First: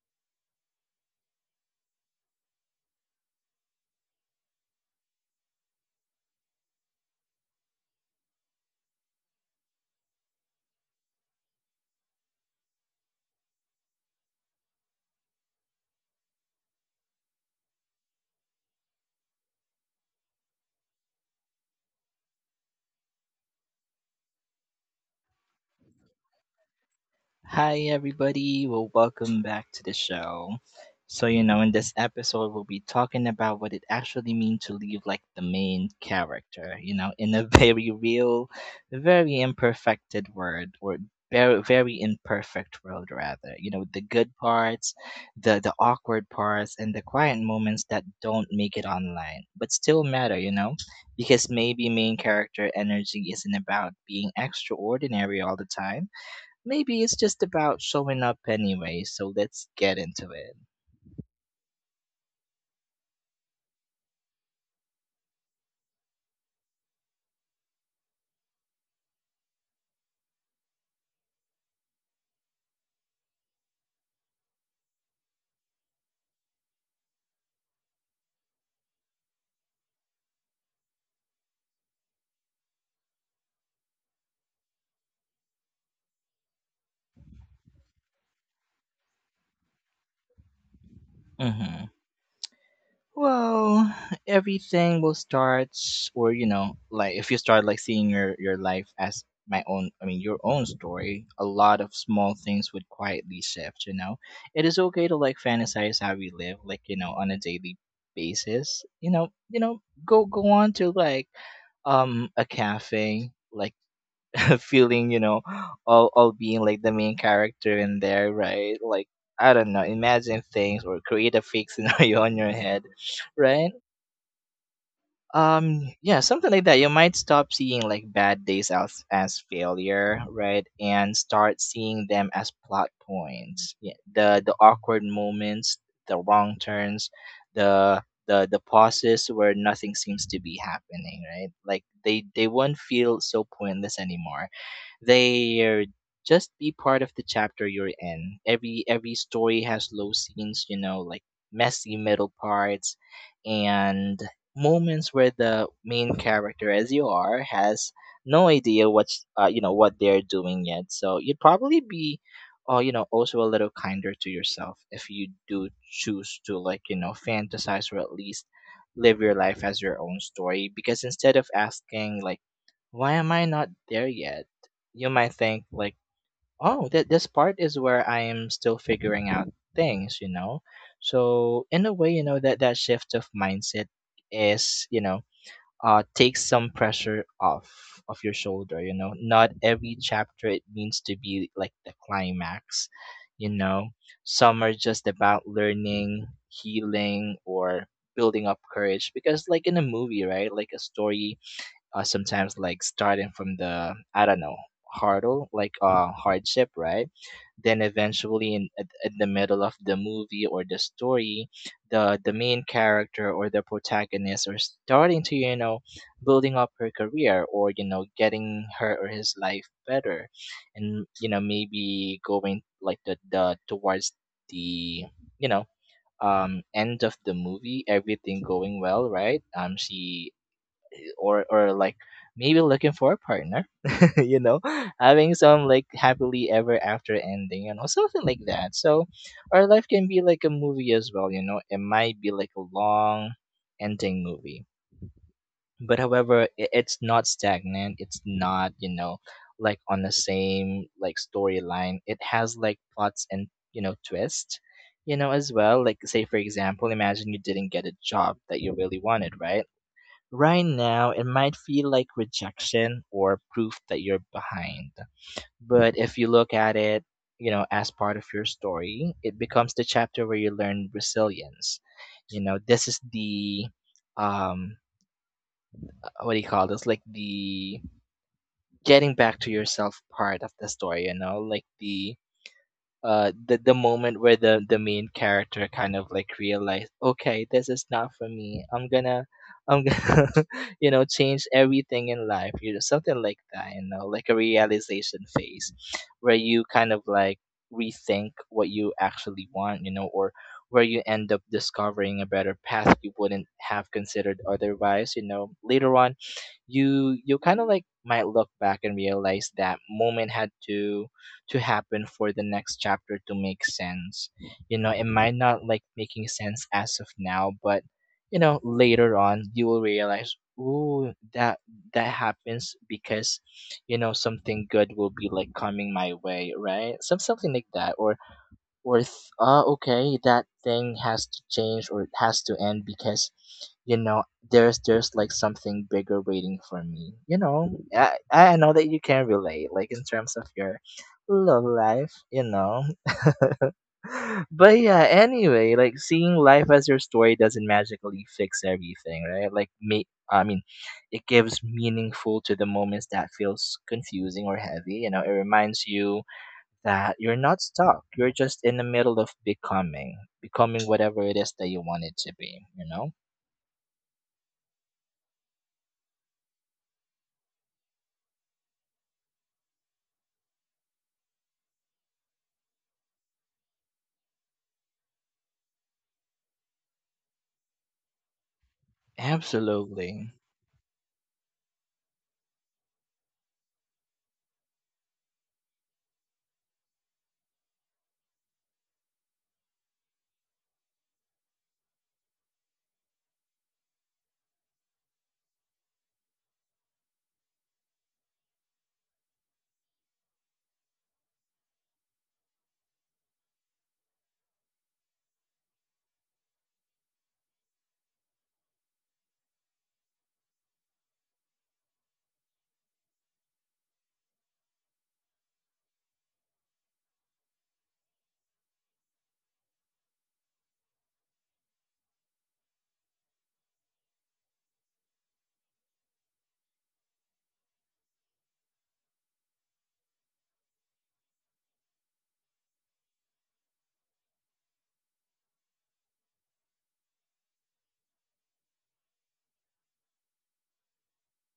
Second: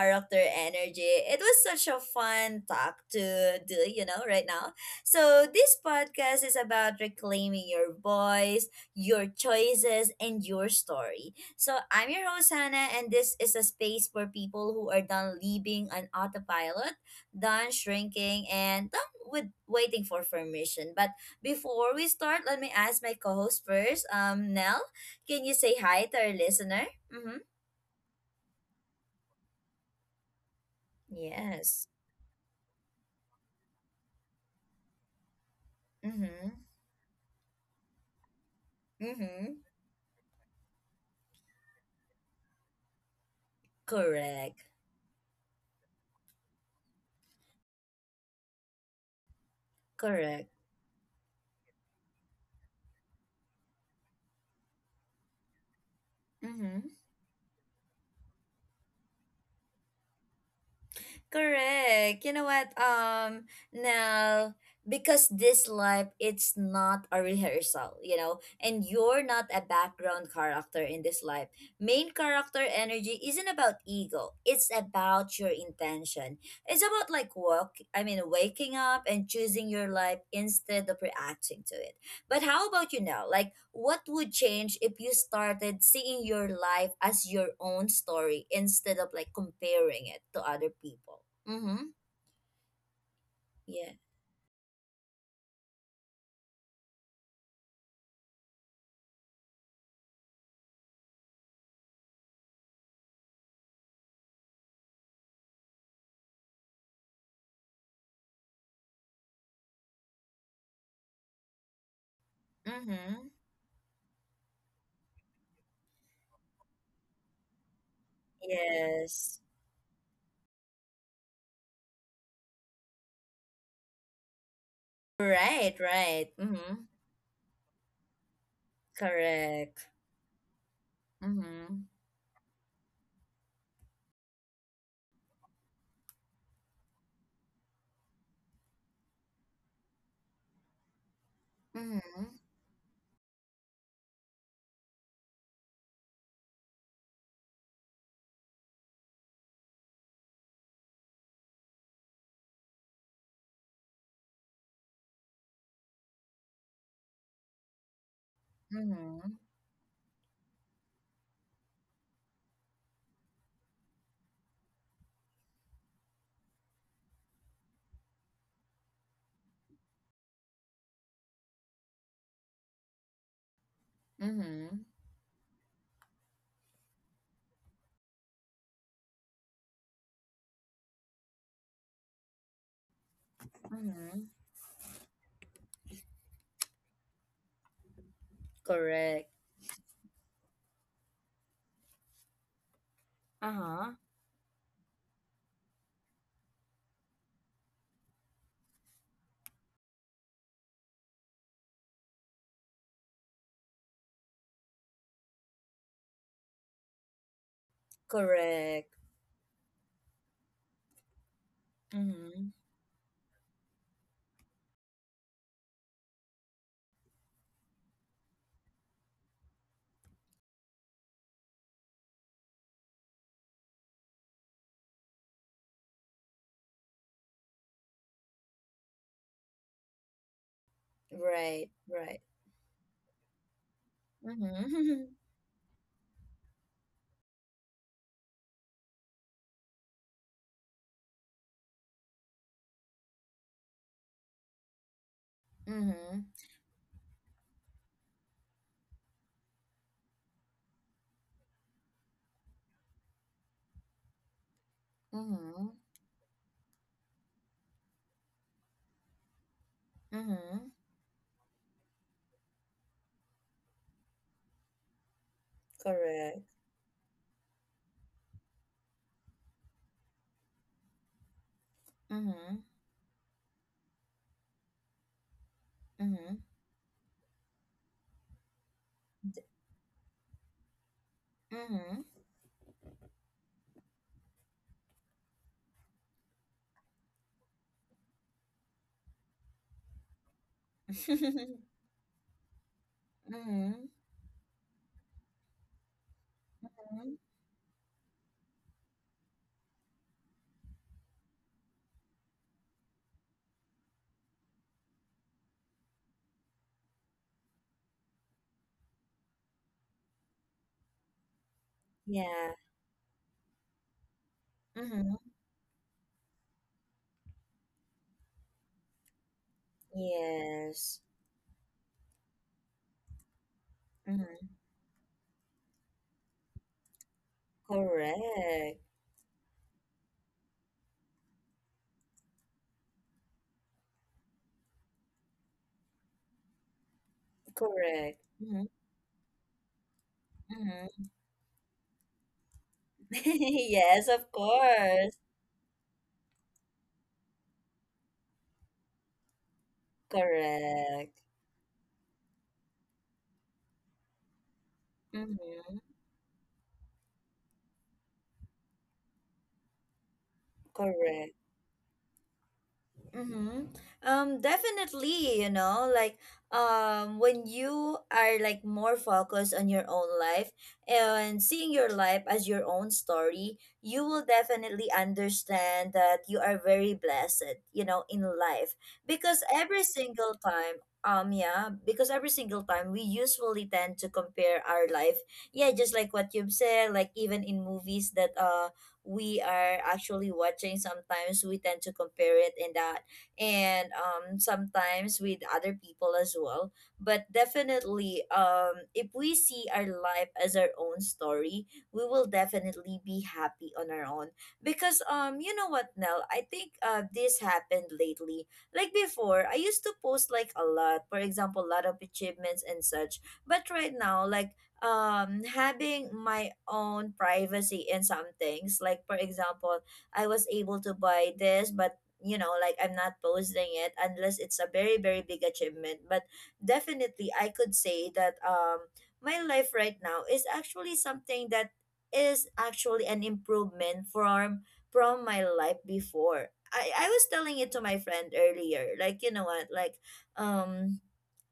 character energy. It was such a fun talk to do, you know, right now. So, this podcast is about reclaiming your voice, your choices, and your story. So, I'm your host, Hannah, and this is a space for people who are done living on autopilot, done shrinking, and done with waiting for permission. But before we start, let me ask my co-host first. Nell, can you say hi to our listener? Mm-hmm. Hi, everybody. Well, welcome back to the show. So, in this Yes. episode, we'll be talking about what it actually means to live like the main Mm-hmm. character, in a very real, very Mm-hmm. imperfected word or very, very imperfect world, rather. The good Correct. parts, the awkward parts, and the quiet moments that don't make it online, but still matter, Correct. you know, because maybe main character energy isn't about being extraordinary all the time. Mm-hmm. Maybe it's just about showing up anyway, so let's get into it. Correct. You know what? Now because this life it's not a rehearsal, you know, and you're not a background character in this life. Main character energy isn't about ego. It's about your intention. It's about like waking up and choosing your life instead of reacting to it. But how about you now? Like, what would change if you started seeing your life as your own story instead of like comparing it to other people? Mm-hmm. Mhm. Yeah. Well, everything will start, or, like if you start like seeing your life as my own, I mean your own story, a lot of small things would quietly shift. It is okay to like fantasize how we live, like on a daily basis. Go on to like a Mm-hmm. cafe, like feeling, all being like the main character in there, right? Like Yes. I don't know, imagine things or create a fake scenario on your head, right? Right, Yeah, right. something like Mm-hmm. that. You might stop seeing like bad days as Correct. failure, right? And start Mm-hmm. seeing them as plot points. Yeah, the awkward moments, the wrong turns, the pauses where nothing seems to be happening, right? Like Mm-hmm. they won't feel so pointless anymore. They're just be part of the chapter you're in. Every story has low scenes, like messy middle parts, and moments where the main character as you are has no idea what's Mm-hmm. You know what they're doing yet. So you'd probably be also a little kinder to yourself if you do choose to like fantasize or at least live your life as your own story. Because instead of asking like, why am I not there yet? Mm-hmm. You might think like, oh, this part is where I am still figuring out things. So in a way that shift of mindset Mm-hmm. is takes some pressure off of your shoulder. Correct. Not every chapter it means to be like the climax you know. Uh-huh. Some are just about learning, healing, or building up courage, because like in a movie, right? Like a story, sometimes like starting from the, I don't know, hurdle, like hardship, right? Then eventually in at, Correct. at the middle of the movie or the story, the Mm-hmm. main character or the protagonist are starting to building up her career or getting her or his life better. And maybe going like the towards the you know end of the movie, everything going well, right? She, or Right, like right. maybe looking for a partner, you know Mm-hmm. having some like happily ever after ending, something like that. So our life can be like a movie as well, it might be like a long ending movie. But Mm-hmm. however, it's not stagnant, it's not, like on the same like storyline. It has like plots and, twist, as Mm-hmm. well. Like say for example, imagine you didn't get a job that you really wanted, right? Right Mm-hmm. now, it might feel like rejection or proof that you're behind. But if you Correct. look at it, as part of your story, it becomes the chapter where you learn resilience. You know, Mm-hmm. this is the, um what do Mhm. you call this? Like the getting back to yourself part of the story, you know, like Mhm. the moment where the main character kind of like realized, okay, this is not for me, I'm gonna change Mhm. everything in life, something like that you Mhm. know like a realization phase where you kind of like rethink what you actually want, or where you end up discovering a better path you wouldn't have considered otherwise. Later on, you kind of like might look back and realize that moment had to happen for the Yeah. next chapter to make sense. It Mhm. might not like making sense as of now, but later on you will realize, Yes. ooh, that that happens because Mhm. something good will be like coming my way, right? Something like that, or Correct. or th- uh, okay, that thing has to change or it has to end, because you know there's like something bigger waiting for me. i Correct. i know Mhm. that you can relate, like in terms of your Mhm. love life, you know? Yes, of But yeah, course. anyway, like seeing life as your story doesn't magically fix everything, right? Like me, I mean, Correct. it gives meaningful to the moments that feels confusing or heavy. It Mhm. reminds you that you're not stuck. You're just in the middle of becoming, becoming whatever it Correct. is that you want it to be, you know? Mm-hmm. Definitely, you know, like when you are like more focused on your own life and seeing your life as your own story, you will definitely understand that you are very blessed, you know, in life. Because every Absolutely. single time yeah, because every single time we usually tend to compare our life, yeah, just like what you've said, like even in movies that we are actually watching, sometimes we tend to compare it in the, and sometimes with other people as well. But definitely, if we see our life as our own story, we will definitely be happy on our own, because you know what, Nell, I think this happened lately. Like before, I used to post like a lot, for example a lot of achievements and such, but right now, like, having my own privacy in some things, like for example, I was able to buy this, but you know, like I'm not posting it unless it's a very, very big achievement. But definitely I could say that my life right now is actually something that is actually an improvement from my life before. I was telling it to my friend earlier, like, you know what, like, um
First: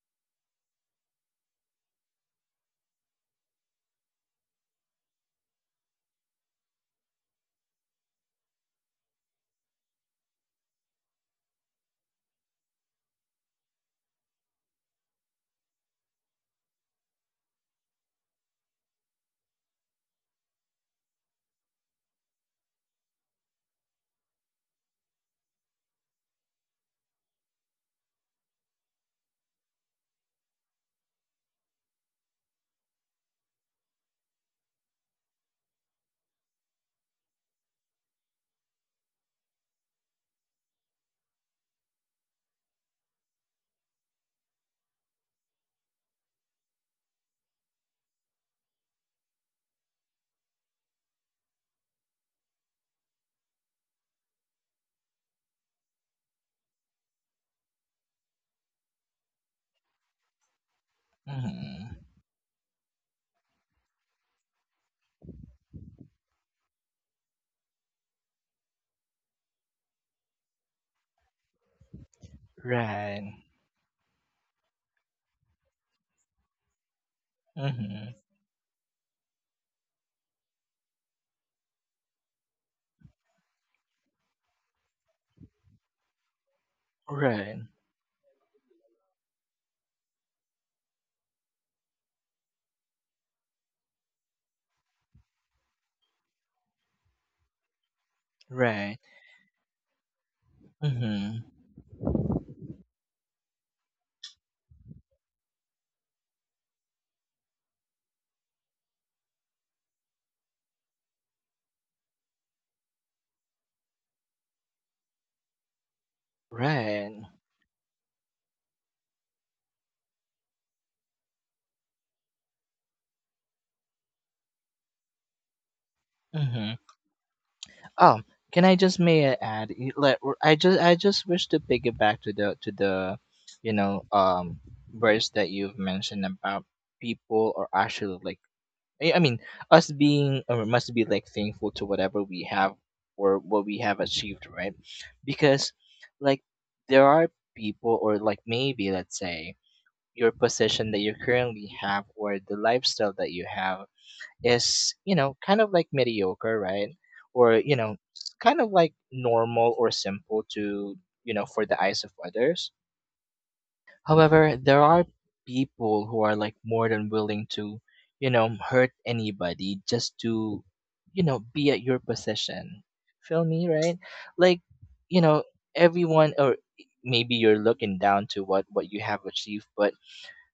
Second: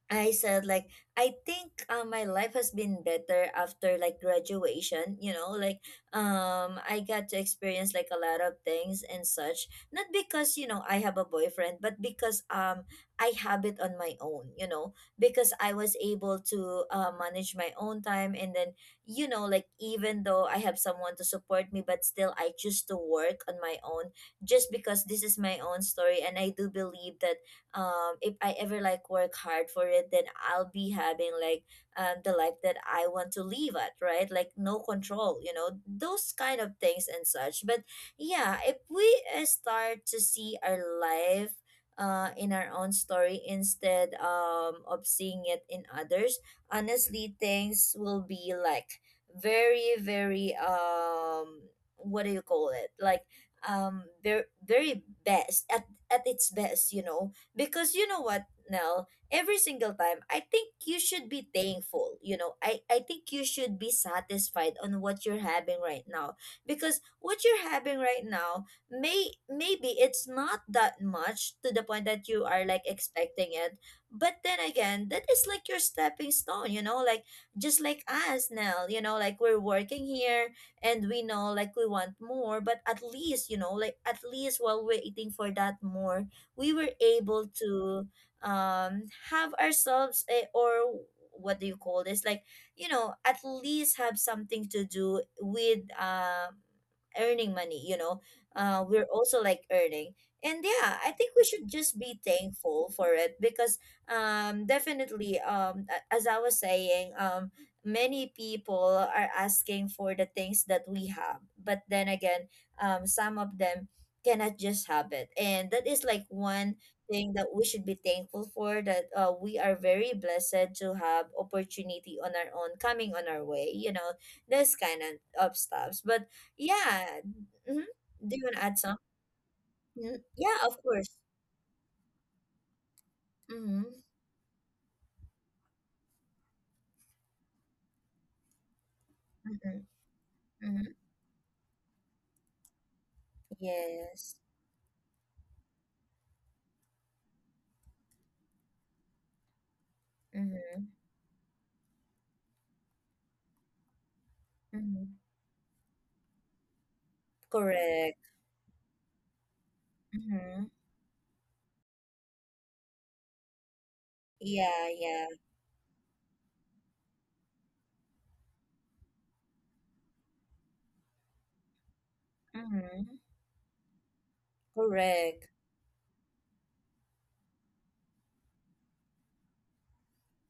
I said like, I think my life has been better after like graduation, you know, like, I got to experience like a lot of things and such. Not because, you know, I have a boyfriend, but because I have it on my own, you know, because I was able to manage my own time, and then, you know, like even though I have someone to support me, but still I choose to work on my own, just because this is my own story. And I do believe that if I ever like work hard for it, then I'll be having like the life that I want to live at, right? Like no control, you know, those kind of things and such. But yeah, if we start to see our life in our own story instead of seeing it in others, honestly things will be like very, very what do you call it, like, very, very best at its best, you know. Because you know what, Nell, every single time, I think you should be Hmm. thankful. You know, I think you should be satisfied on what you're having right now. Because what you're having right now, maybe it's not that much to the point that you are like Right. expecting it. But then again, that is like your stepping stone, you know, like just like Hmm. us, Nell, you know, like we're working here, and we know like we want more, but at least, you know, like, at least while waiting for that more, we were able Right. to have ourselves a, or what do you call this, like, you know, at least have something to do with earning money, you know. Right. We're also like earning, and yeah, I think Hmm. we should just be thankful for it, because definitely as I was saying, many people are asking for the things that we have, but then again, some of them cannot just have it, and that is like one Right. thing that we should be thankful for, that we are very blessed to have opportunity on our own coming on our way, you know, this kind of stuffs. But Hmm. yeah. Mhm. Oh, Do you want can to I add just some? may I add? Like, Mm, I yeah, just of I course. just wish to piggyback to the, you know, Mm-hmm. um, verse that you've mentioned about people are actually like, I mean, Mm-hmm. us being or must Mm-hmm. be like thankful to whatever we have or what we have Yes. achieved, right? Because like there are people, or like maybe let's say your Mm-hmm. position that you currently have, or the lifestyle that you have is, you Mm-hmm. know, kind of like mediocre, right? Or, you know, Correct. s- kind of like normal or simple Mm-hmm. to, for the eyes of others. However, there Yeah, are yeah. people who are like more than willing to, hurt anybody just to, be at your position. Mm-hmm. Feel me, right? Like, you know, Correct. everyone, or maybe you're looking down to what you have achieved. But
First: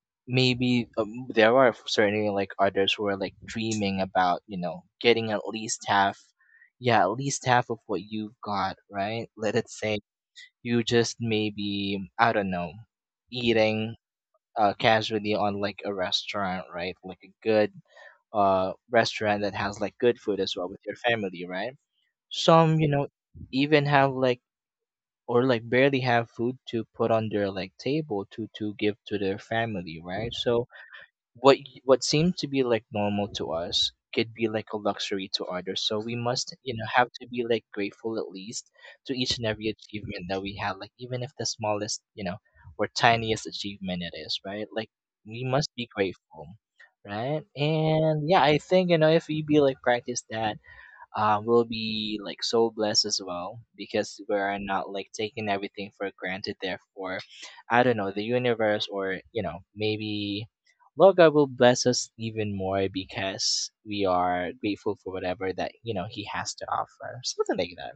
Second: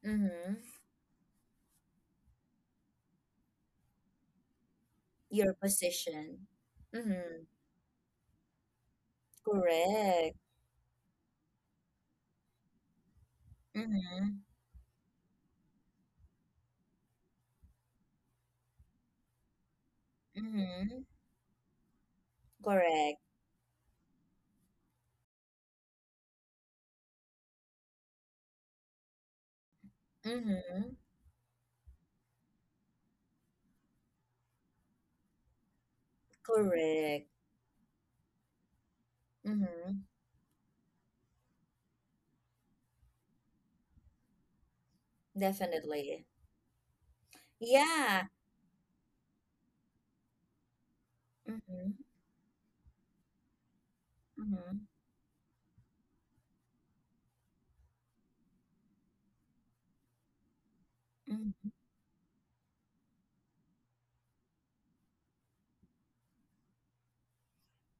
Mm-hmm. maybe, there are certainly like others who are like dreaming about, getting at Your least half, position. yeah, at Mm-hmm. least half of what you've got, right? Let it say Correct. you just maybe, I don't know, eating, Mhm, casually on like a restaurant, right? Like a good restaurant that has like good food as well with your mhm. family, right? Some, Correct. even have like, or like barely have food to put on their like table to give to their family, right? So Mhm. what seemed to be like normal to us could be like a luxury to others. So we must, have to Correct. be like grateful, at least to each and every Mhm. achievement that we have, like even if the smallest or tiniest achievement it is, right? Like we must be Definitely. grateful. Right, Yeah. and yeah, I think, if we be like practice that, will Mhm, be like so blessed as well, because we're mhm, not like taking everything for granted. Therefore, I don't know, the universe, or maybe Lord God will mhm. bless us even more, because we are grateful for whatever that He has to offer, something like that.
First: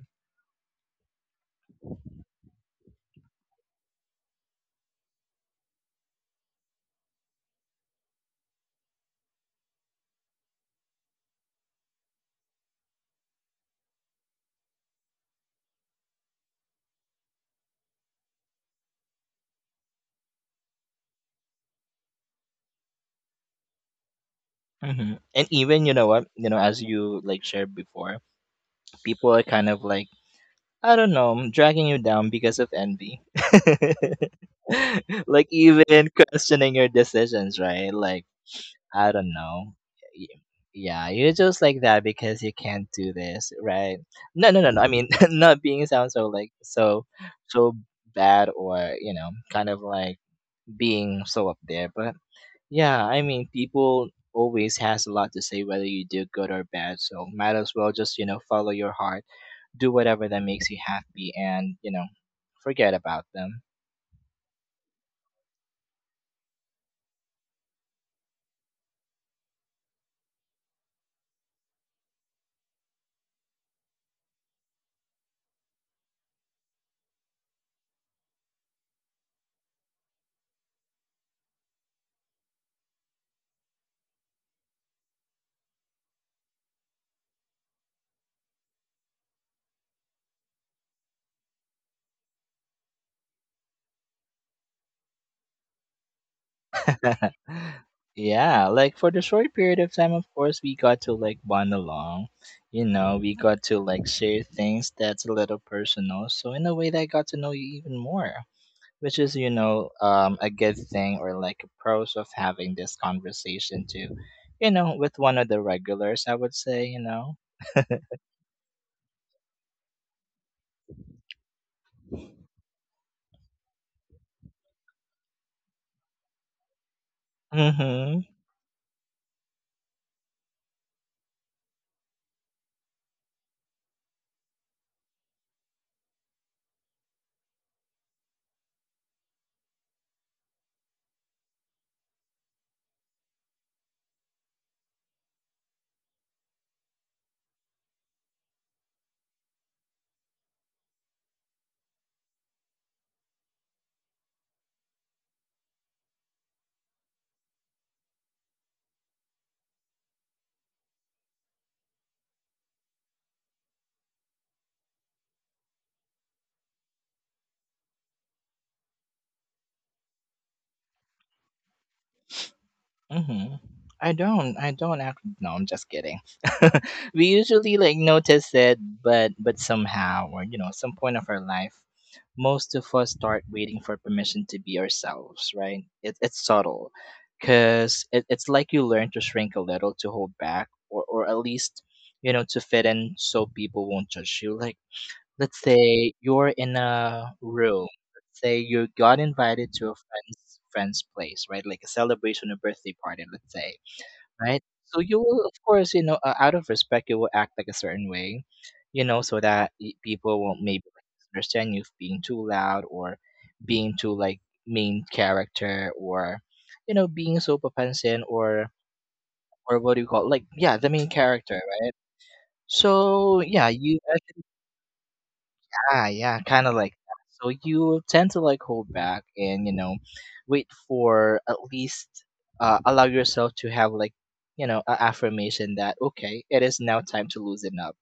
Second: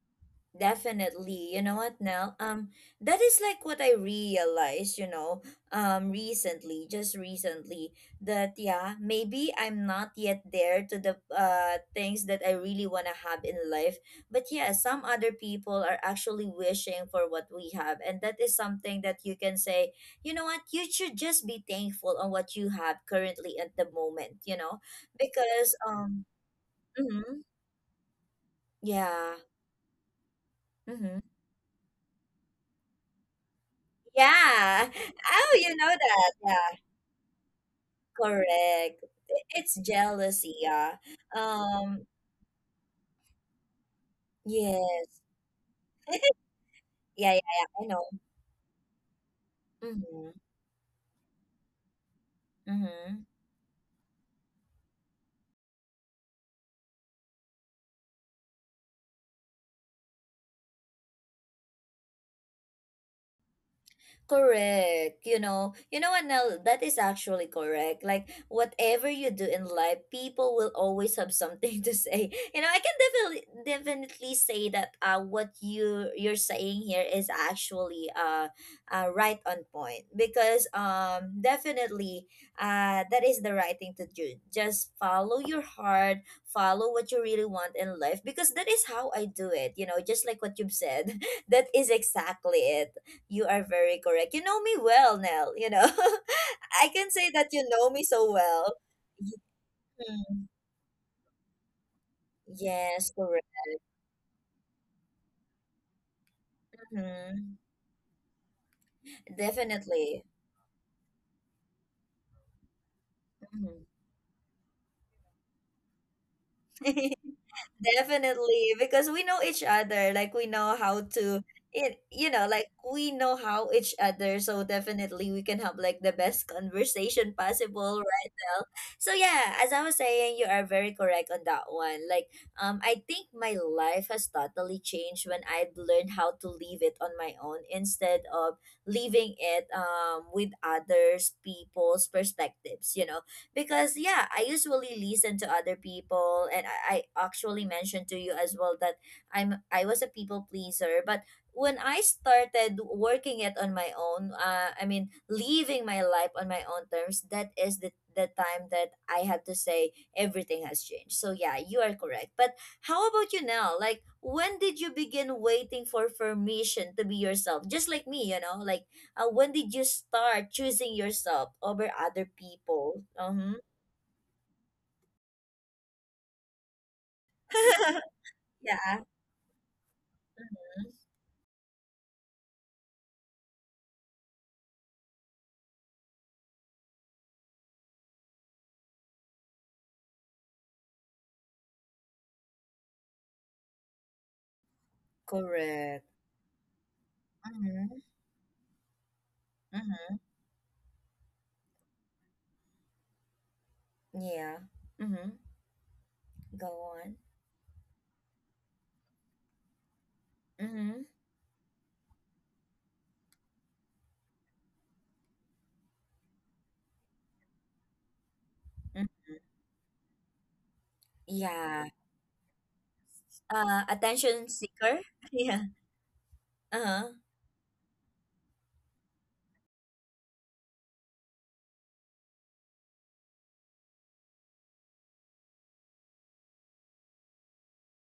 Definitely. You know what, Nell? That is like what I realized, you know, recently, just recently, that yeah, maybe I'm not yet there to the things that I really wanna have in life. But yeah, some other people are actually wishing for what we have, and that is something that you can say, you know what, you should just be thankful on what you have currently at the moment, you know, Hmm. And because even, what, as you mm-hmm, like shared before, yeah, people are kind of like, I don't mm-hmm. know, dragging you down because of envy. Yeah. Like Oh, you know even that. Yeah. questioning your decisions, right? Like Correct. I- I don't it's know. Y- jealousy. Yeah. Yeah, you're just like that Um. because you can't do this, right? No, no, no, no. I mean, Yes. not being sound so like so Yeah. Yeah. Yeah. so I know. bad, or kind of like Mm-hmm. being so up there. But yeah, I Mm-hmm. mean, people always has a lot to say whether you do good or bad. So might as well just, follow your heart, do whatever that makes you happy and, forget about them. Correct. You know what, Nell, that is actually correct. Like, whatever you do in life, people will always have something to say. You know, I can definitely say that what you're saying here is actually right on point, because definitely that is the right thing to do. Just follow your heart, follow what you really want in life, because that is how I do it. You know, just like what you've said, that is exactly it. You are very correct. You know me well, Nell. You know, I can say that you know me so Yeah, well. like for the short period of time, of Mhm. course, we got to like bond along. You Yes, know, we correct. got to like share things that's a little personal. So, in a way, that I got to know Mhm. you even more, which is, Definitely. A good thing, or like a pros of having this Mhm. conversation too, with one of the regulars, I would say, you know. Definitely, because we know each other, like we know how to it, you know, like we know how each other, so definitely we can have like the best conversation possible, right now. So yeah, as I was saying, you are very correct on that one. Like, I think my life has totally changed when I've learned how to leave it on my own, instead of leaving it with others people's perspectives, you know. Because yeah, I usually listen to other people, and I actually mentioned to you as well that I was a people pleaser, but when I started working it on my own, living my life on my own terms, that is the time that I have to say everything has changed. So yeah, you are correct. But how about you now? Like, when did you begin waiting for permission to be yourself, just like me, you know? Like, when did you start choosing yourself over other people? Uh-huh. Mm-hmm. I don't. I don't. Actually, no, I'm just kidding. We usually like notice it, Yeah. but somehow, or some Mm-hmm. point of our life, most of us start waiting for permission to be ourselves. Right? It's subtle, cause it's like you learn to shrink a little, to hold back, or at least, to fit in so people won't judge you. Like, let's Correct. say you're in a room. Mm-hmm. Let's say you got invited to a Mm-hmm. friend's friend's place, right? Like a celebration, a birthday party, let's say, Yeah. right? So you Mm-hmm. will, of course, out Go of respect, on. you will act like a certain way, you know, so that people won't maybe Mm-hmm. understand you being too loud or being too like main character or, you know, being so Papansin Mm-hmm. or what do you call like yeah the main character, Yeah. right? So yeah, you. Attention seeker. Yeah. Ah, yeah, kinda like Uh-huh. that. So you tend to, like, hold back and, you know, wait for at least, allow yourself to have, like, you know, a affirmation that, "Okay, it is now time to loosen up."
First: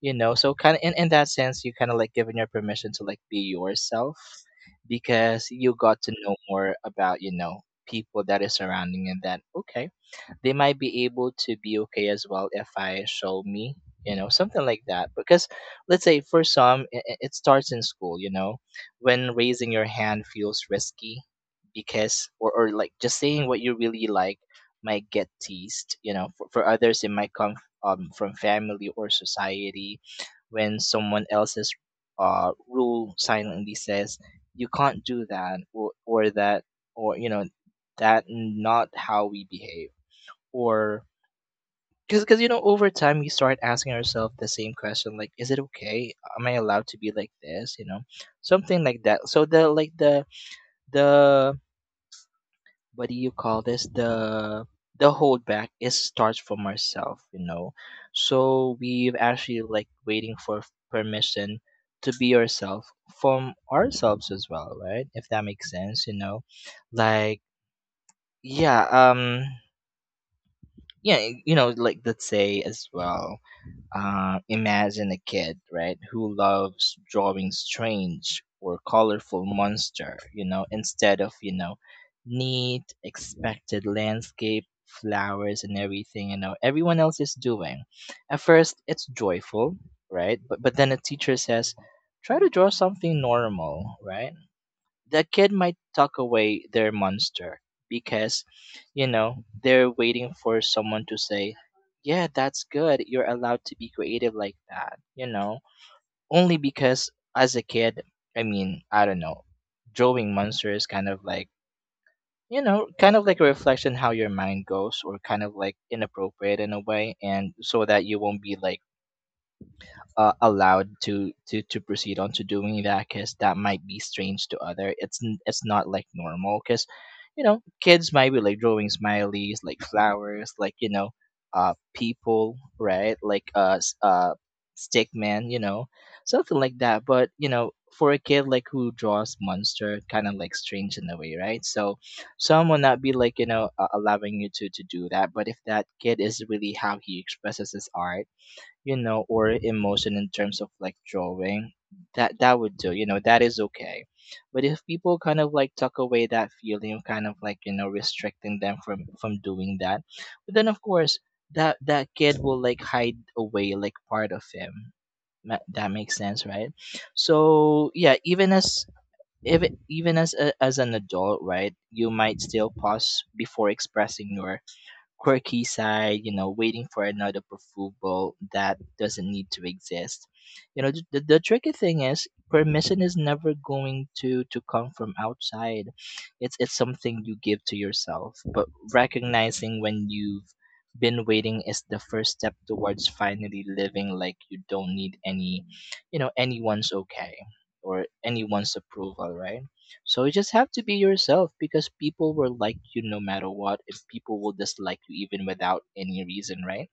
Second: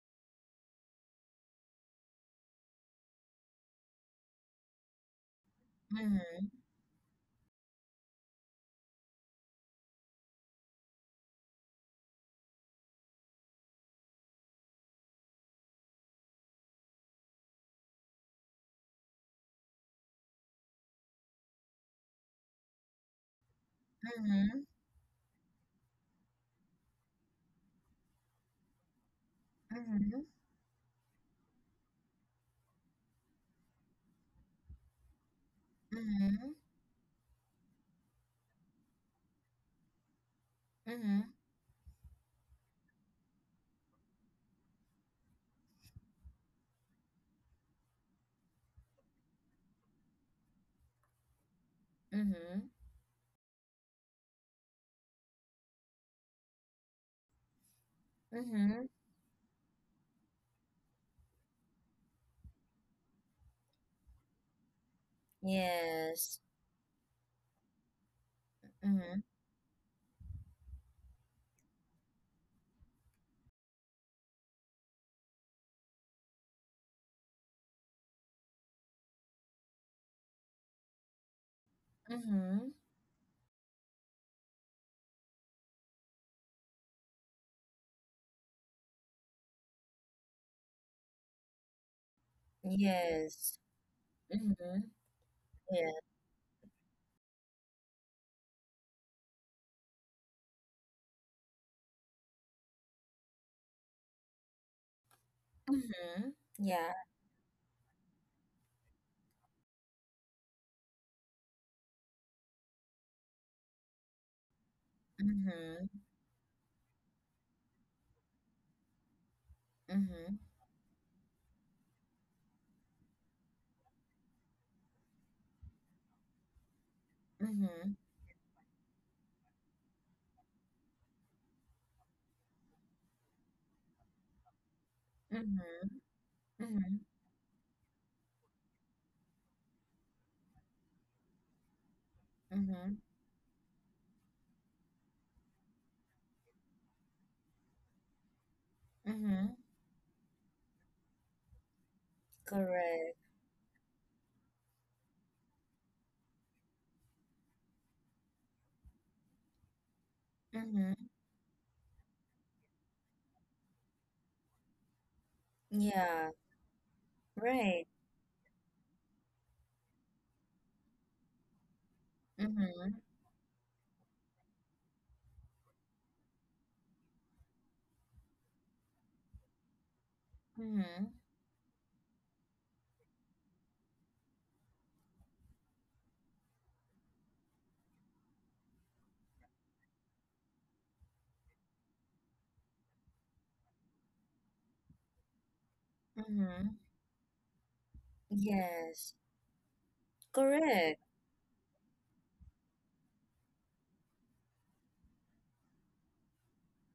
You know? So kinda in that sense, you kinda, like, giving your permission to, like, be yourself because you got to know Mm-hmm. more about, you know, people that is surrounding and that, "Okay, they might be able to be okay as well if I show me, you know, something like that." Because let's say for some, it starts in school, you know, when raising your hand feels risky because, or, like just saying what you really like Mm-hmm. might get teased, you know, for others, it might come from family or society Mm-hmm. when someone else's rule silently says you can't do that or Mm-hmm. that, or you know that not how we behave. Or Mm-hmm. because you know, over time, we start asking ourselves the same question, like, is it okay? Am I allowed to be like this, you know, something like that? So the like the Mm-hmm. what do you call this, the holdback is starts from ourselves, you know. So Mm-hmm. we've actually like waiting for permission to be yourself from ourselves as well, right? If that makes sense, you Yes. know? Like, yeah. Mm-hmm. Yeah you know, like, let's say as well, imagine a kid, right, who loves drawing strange or colorful monster, you know, instead of, you know, Mm-hmm. neat, expected landscape, flowers and everything, you know, everyone else is doing. At first it's joyful, right? But then a teacher says, try to draw something Yes. normal, right? Mm-hmm. The kid might Yeah. tuck away their monster because, you know, they're waiting for someone to say, yeah, that's good, you're allowed to be creative like that, you know. Mm-hmm. Only Yeah. because, as a kid, I mean, I don't know, drawing monster is kind of like, you know, kind of like a reflection how your mind goes, or kind of like Mm-hmm. inappropriate in a way, and so that you won't be like Mhm. allowed to proceed on to doing that because that might be strange to other. It's not like normal because, you know, Mhm. kids might be like drawing smileys, like flowers, like, you know, people, right? Like stick man, you know, Mhm. something like Mhm. that. But you know, for a kid like who draws monster, kind of like strange in a way, right? So some will not Mhm. be like, you know, allowing you to do that. But if that kid is really how he expresses his art, you know, or Mhm. emotion in terms of like drawing, that that would do. You Correct. know, that is okay. But if people kind of like tuck away that feeling, kind of like, you know, restricting them from doing that, but then of Mhm. course that that kid will like hide away like part of him. That makes Yeah. sense, right? Right. So yeah, even as even as a, as an adult, right, you might still Mhm. pause before expressing your quirky side, you know, waiting for another approval that doesn't need to exist. You know, the, Mhm. the, the tricky thing is permission is never going to come from outside. It's something you give to yourself, but recognizing when you've been waiting is the first step towards finally living like you don't need any, you know, Mhm. anyone's okay or anyone's Yes. approval, right? So you just have to be Correct. yourself because people will like you no matter what, and people will dislike you even without any reason, right?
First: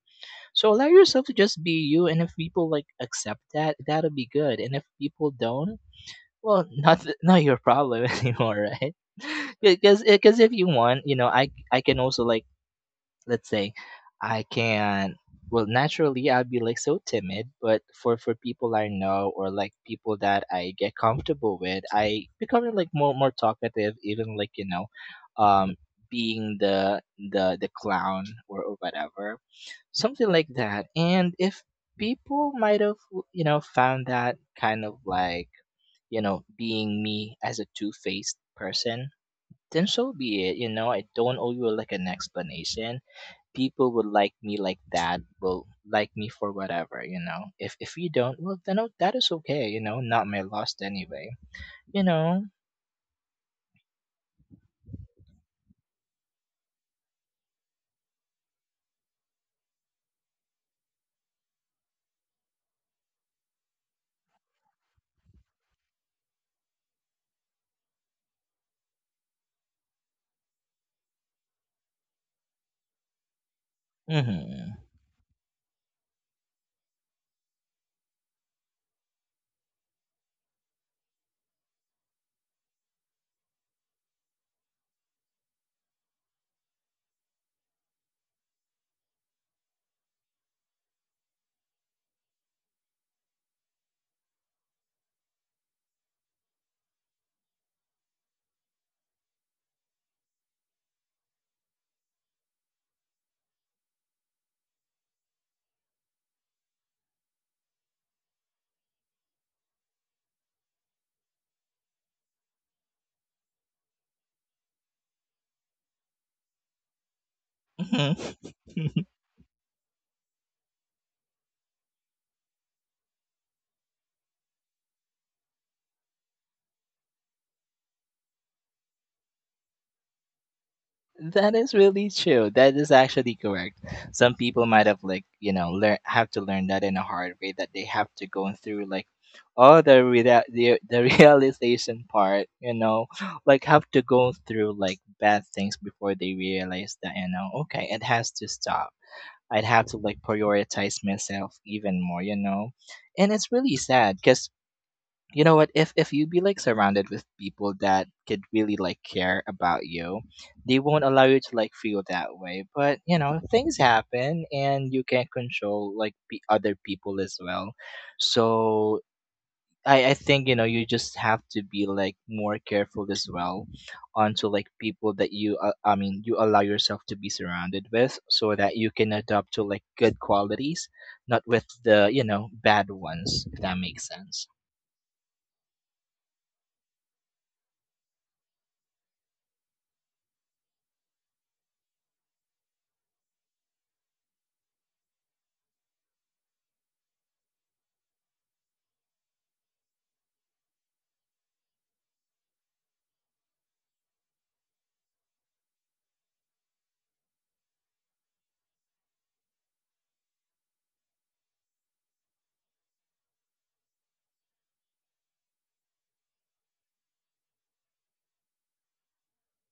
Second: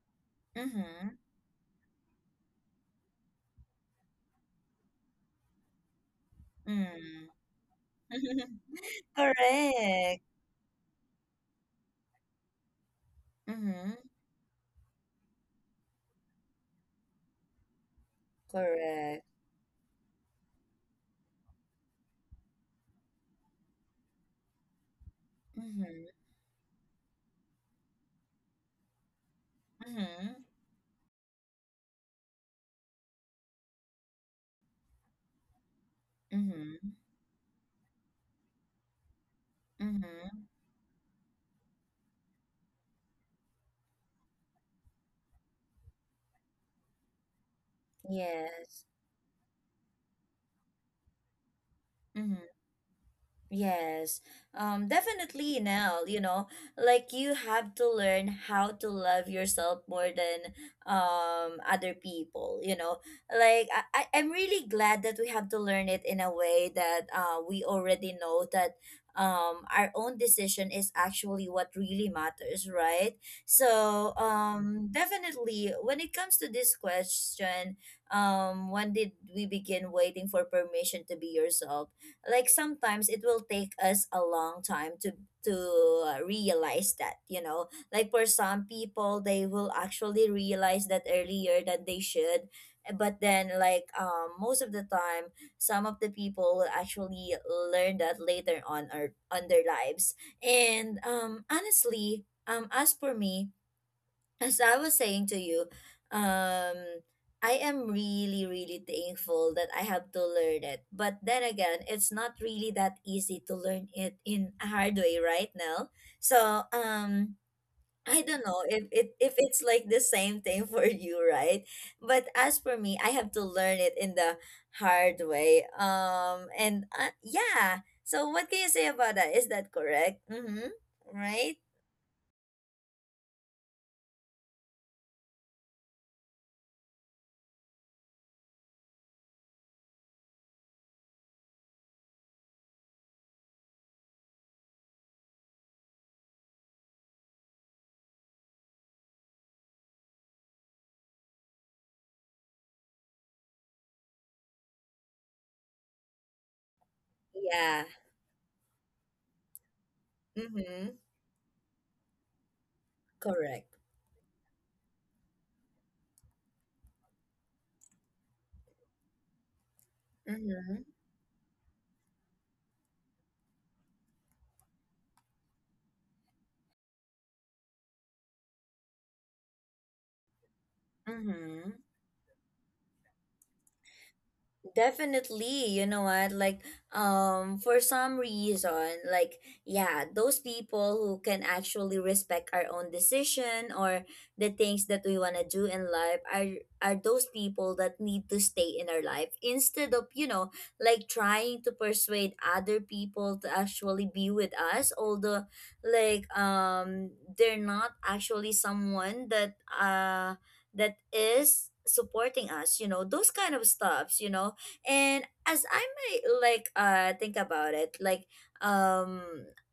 So allow Mhm. yourself to just be you, and if people like accept that, that'll be good. And if people don't, well, Mm. not your problem anymore, right? Because Correct. because if you want, you know, I can also like, let's say, Mhm. I can, well, naturally I'd be like so timid, but for people I Correct. know or like people that I get comfortable with, I become like more talkative, even like, you know, um Mhm. being the clown or whatever, something Mhm. like that. And if people might have, you know, found that kind of like, you know, Mhm. being me as a two faced person, then so be Mhm. it. You know, I don't owe you like an explanation. People would like me, like that will like me for whatever, you know. If you don't, well, then, Yes. oh, that is okay, you know, not my loss anyway, you Mhm. know. Yes, definitely now, you know, like you have to learn how to love yourself more than other people, you know. Like I'm really glad that we have to learn it in a way that we already know that our own decision is actually what really matters, right? So Hmm. Definitely when it comes to this question, when did we begin waiting for permission to be yourself? Like sometimes it will take us a long time to to realize that, you know, like for some people they will actually realize that earlier than they should, but then like most of the time some of the people will actually learn that later on or on their lives. And honestly as for me, as I was saying to you, um, I am really, really thankful that I have to learn it. But then again, it's not really that easy to learn it in a hard way right now. So, Hmm. I don't know if it if it's like the same thing for you, right? But as for me, I have to learn it in the hard way. And Yeah. So what can you say about that? Is that correct? Mm-hmm. That Right? is really true. That is actually correct. Some people might have like, you know, learn have to learn that in a hard way, that they have to go through like all the realization part, you know, like have to go through like bad things before they realize that, you know, okay, it has to stop. I'd have to like prioritize myself even more, you know? And it's really sad because, you know what, if you be like surrounded with people Yeah. that could really like care about you, they Mm-hmm. won't allow you to like feel that way. But you know, Correct. things happen and you can't control like the other people as well. So I think, you know, Mhm, you just have to be like more careful as well onto like people that you I mean you allow yourself to be surrounded with, so that you can adopt to like good qualities, not with mhm. the, you know, bad ones, if that makes sense. Definitely, you know what? For some reason, like, yeah, those people who can actually respect our own decision or the things that we want to do in life are those people that need to stay in our life instead of, you know, like trying to persuade other people to actually be with us, although like um they're not actually someone that that is supporting us, you know, those kind of stuffs, you know and as I may think about it, like um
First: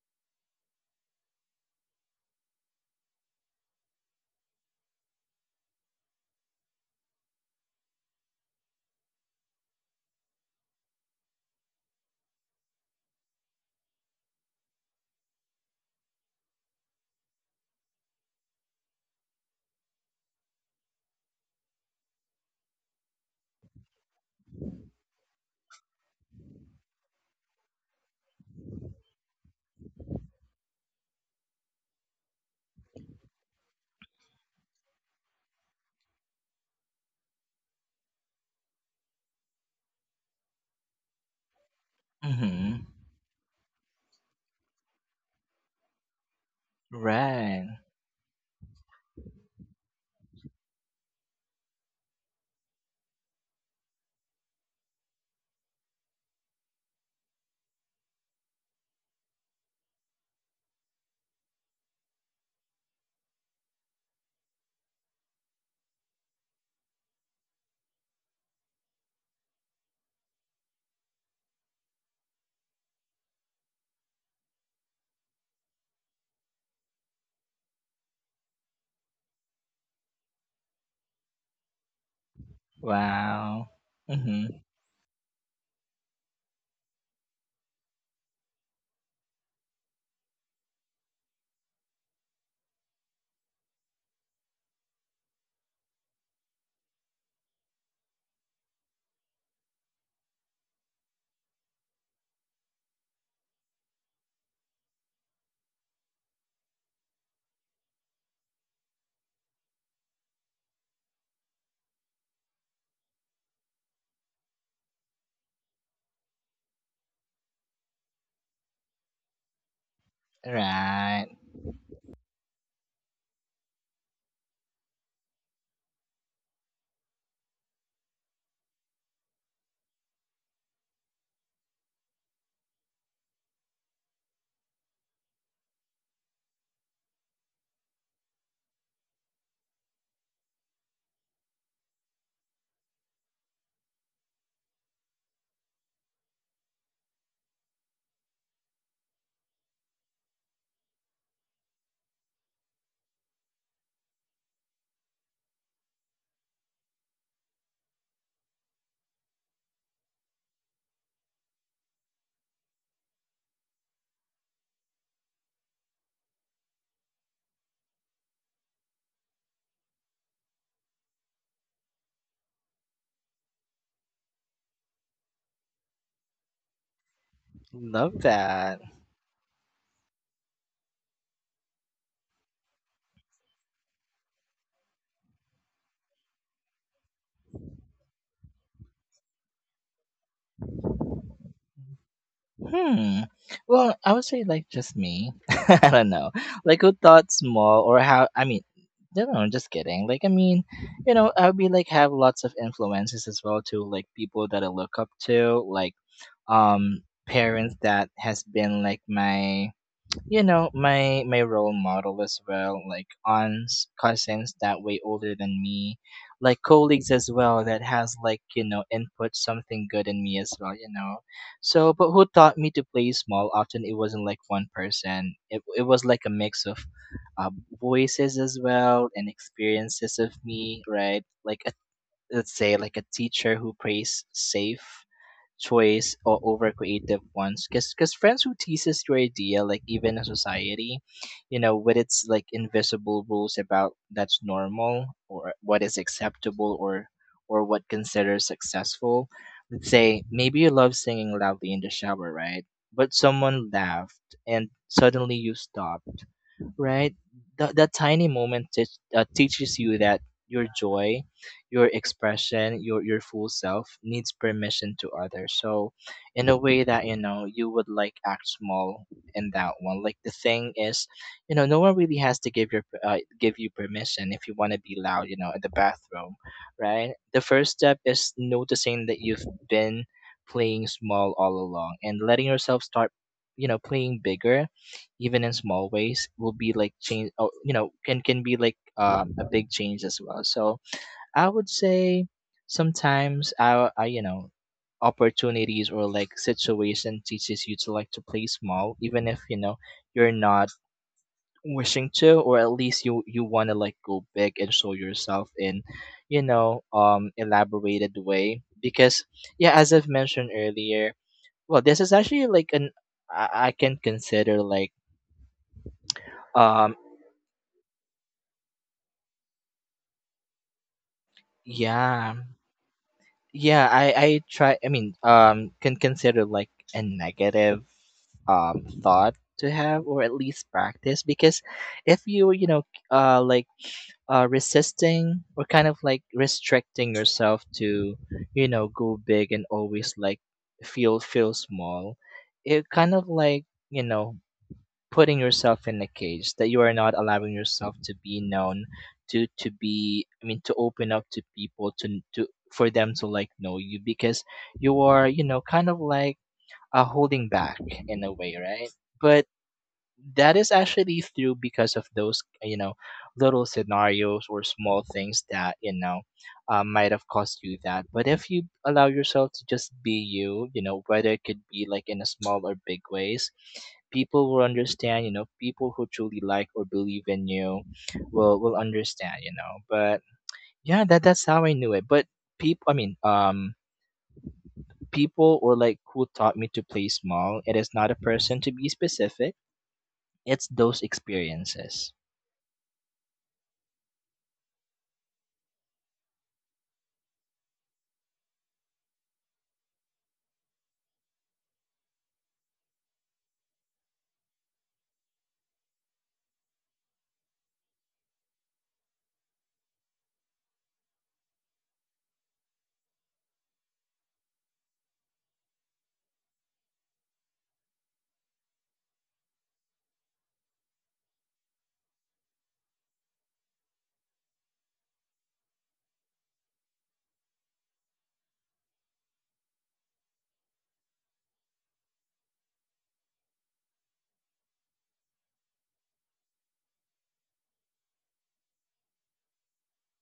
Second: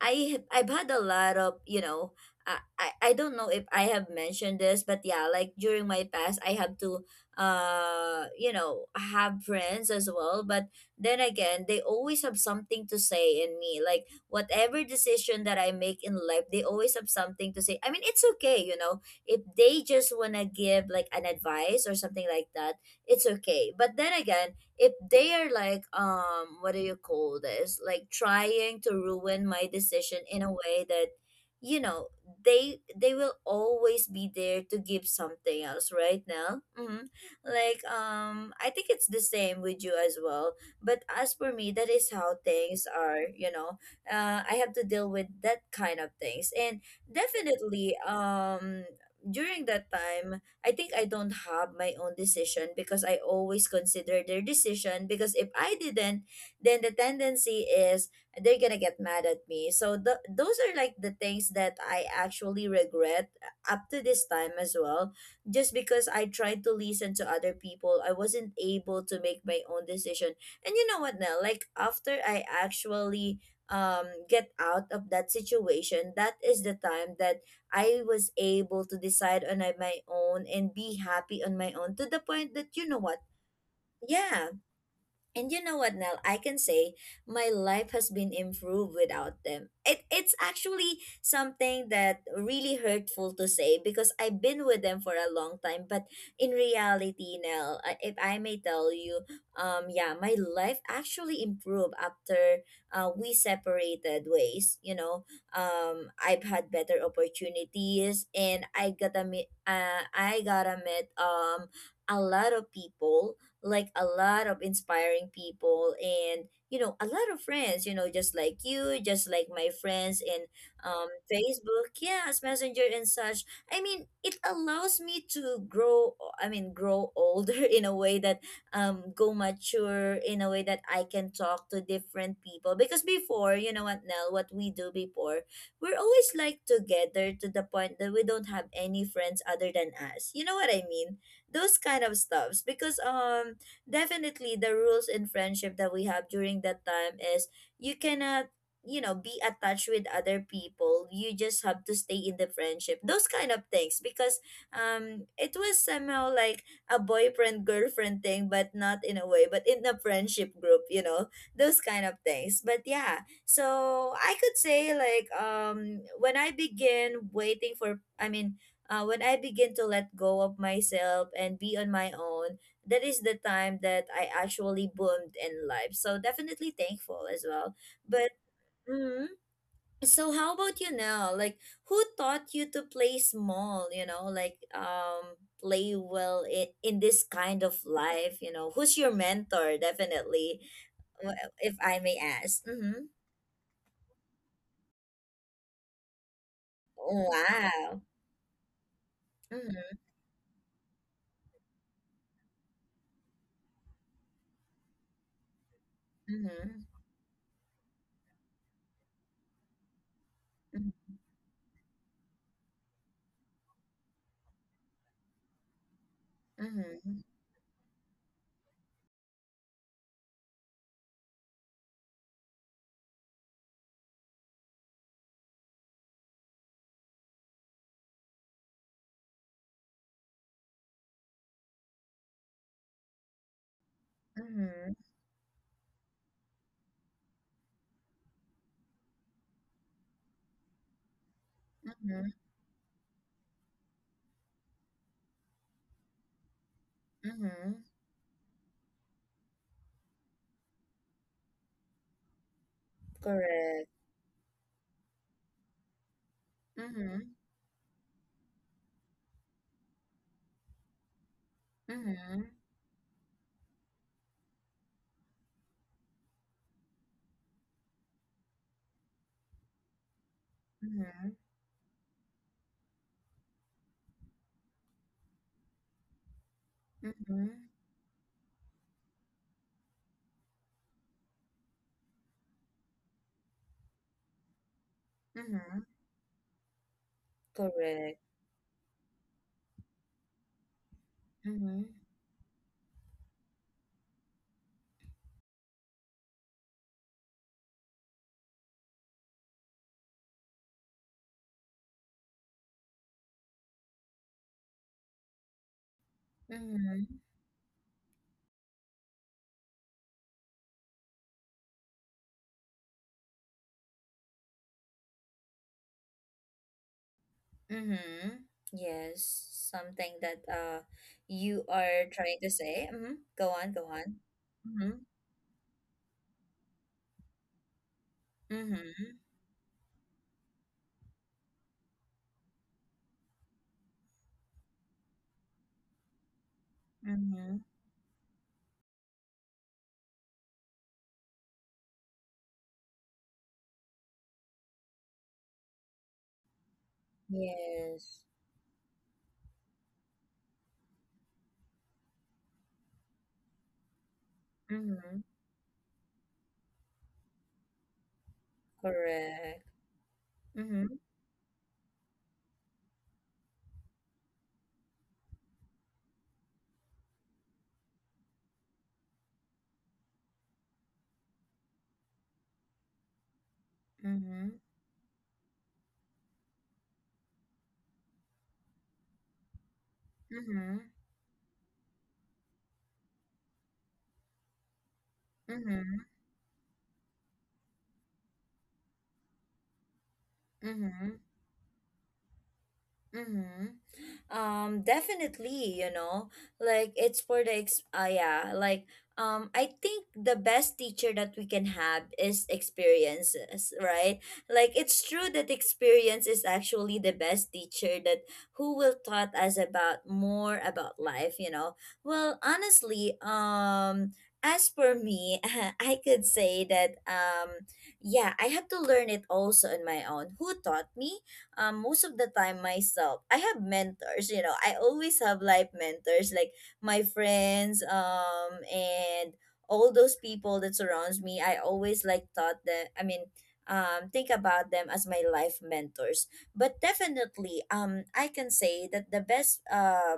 I've had a lot of you know I don't know if I have mentioned this, but yeah, like during my past, I have to you know have friends as well, but then again, they always have something to say in me, like whatever decision that I make in life, they always have something to say. I mean, it's okay, you know, if they just wanna give like an advice or something like that, it's okay. But then again if they are like what do you call this like trying to ruin my decision in a way that you know they will always be there to give something else right now. Mm-hmm. Like I think it's the same with you as well but as for me that is how Mhm. things are, you know. I have to deal with that kind of things and Right. definitely, during that time I think I don't have my own decision because I always consider their decision because if I didn't, then the tendency is they're going to get mad at me. So the those are like the things that I actually regret up to this time as well just because I tried to listen to other people. I wasn't able to make my own decision. And you know what, now? Like after I actually get out of that situation, that is the time that I was able to decide on my own and be happy on my own to the point that you know what? Wow. Mhm. Yeah, and you know what, Nell? I can say my life has been improved without them. It's actually something that really hurtful to say because I've been with them for a long time. But in reality, Nell, if I may tell you, yeah, my life actually improved after we separated ways. You know, I've had better opportunities, and I gotta meet a lot of people, like a lot of inspiring people, and you know a lot of friends, you know, just like you, just like my friends in Right. Facebook, yes, Messenger and such. I mean, it allows me to grow, I mean grow older in a way that go mature in a way that I can talk to different people, because before, you know what, Nell, what we do before, we're always like together to the point that we don't have any friends other than us, you know what I mean, those kind of stuffs, because definitely the rules in friendship that we have during that time is you cannot, you know, be attached with other people, you just have to stay in the friendship, those kind of things because it was somehow like a boyfriend girlfriend thing, but not in a way, but in a friendship group, you know, those kind of things. But yeah, so I could say like when I begin waiting for I mean when I begin to let go of myself and be on my own, that is the time that I actually boomed in life. So definitely thankful as well. Love But that. mm, so how about you now? Like who taught you to play small? You know, like play well in this kind of life. You know, who's your mentor? Definitely, if I may ask. Mm-hmm. Hmm. Well, I would say like just me. I don't know. Like who thought small or Wow. how, I mean, I don't know, just Mm-hmm, kidding. Like I mean, you know, I would be like have lots of influences as well to like people that I look up to, like, mm-hmm, um parents that has been like my, you know, my role model as well, like aunts, cousins that way older than me, like mm-hmm, colleagues mm-hmm, as well that has like, you know, input something good in me as well, you know. So but who taught me to play small often, it wasn't like one person, it was like a mix of uh, voices as well and experiences of me, right? Like a, let's say like a teacher who plays mm-hmm, safe choice or over creative ones, because friends who teases your idea, like even a society, you know, with its mm-hmm. like invisible rules about that's normal or what is acceptable, or what Mm-hmm. considers successful. Let's say maybe you love singing loudly in the shower, right? But someone Correct. laughed and suddenly you stopped, right? Mm-hmm. That, that tiny moment teaches you that your joy, your Mm-hmm. expression, your full self needs permission to others. So, in a way that, you know, you would like act small in that one. Like the thing is, Mm-hmm. you know, no one really has to give your give you permission if you want to be loud, you know, in the bathroom, right? The first Mm-hmm. step is noticing that you've been playing small all along and letting yourself start, you know, playing bigger, even in Mm-hmm. small ways will be like change, oh, you know, Correct. can be like a big change as well. So I would Mm-hmm. say sometimes I you know, opportunities or like situation teaches you to like to play small even if, you know, you're not wishing to, or at least you want to like go big and show yourself in, you know, Mm-hmm. Elaborated way. Because yeah, as I've mentioned earlier, well, this is actually like an, I can consider like, um Mm-hmm. Yes. Something that you are yeah. trying to say. Mm-hmm. Go on, Yeah, go I on. I try I Mm-hmm. mean, um can consider like a negative Mm-hmm. thought to have or at least practice because if you, you know, like resisting or kind of like restricting Mm-hmm. yourself to, you know, go big and always like feel small. It kind of like, you know, putting yourself in a cage that you are not allowing yourself to Yes. be known to be I mean to open up to people to for them to like know you, because you Mm-hmm. are, you know, kind of like holding back in a way, right? But Correct. that is Mm-hmm. actually through because of those, you know, little scenarios or small things that, you know, might have caused you that. But if you allow yourself to just be you, you know, whether it could be like in a small or big ways, people Mm-hmm. will understand, you know. People who truly like or believe in you will understand, you know. But Mm-hmm. yeah, that's how I knew it. But people I mean people or like Mm-hmm. who taught me to play small, it is not a person to be specific. It's those Mm-hmm. experiences. Mm-hmm. Definitely, you know, like it's for the ex yeah, like I think the best teacher that we can have is experiences, right? Like it's true that experience is actually the best teacher that who will taught us about more about life, you know. Well, honestly, as for me, I could say that yeah, I have to learn it also on my own. Who taught me? Most of the time myself. I have mentors, you know, I always have life mentors like my friends, and all those people that surrounds me. I always like thought that, I mean think about them as my life mentors. But definitely, I can say that the best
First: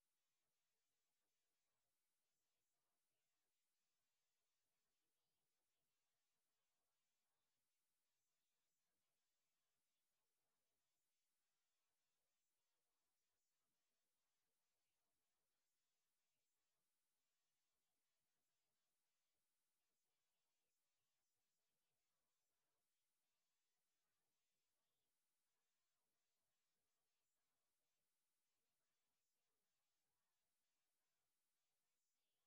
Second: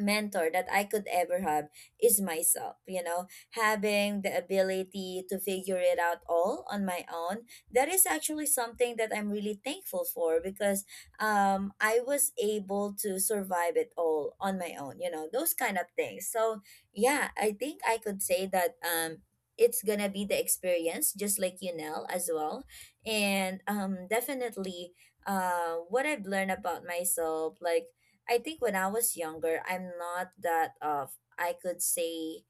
mentor that I could ever have is myself, you know, having the ability to figure it out all on my own. That is actually something that I'm really thankful for because I was able to survive it all on my own, you know, those kind of things. So, yeah, I think I could say that it's gonna be the experience just like you know as well, and definitely what I've learned about myself, like I think when I was younger, I'm not that of, I could say,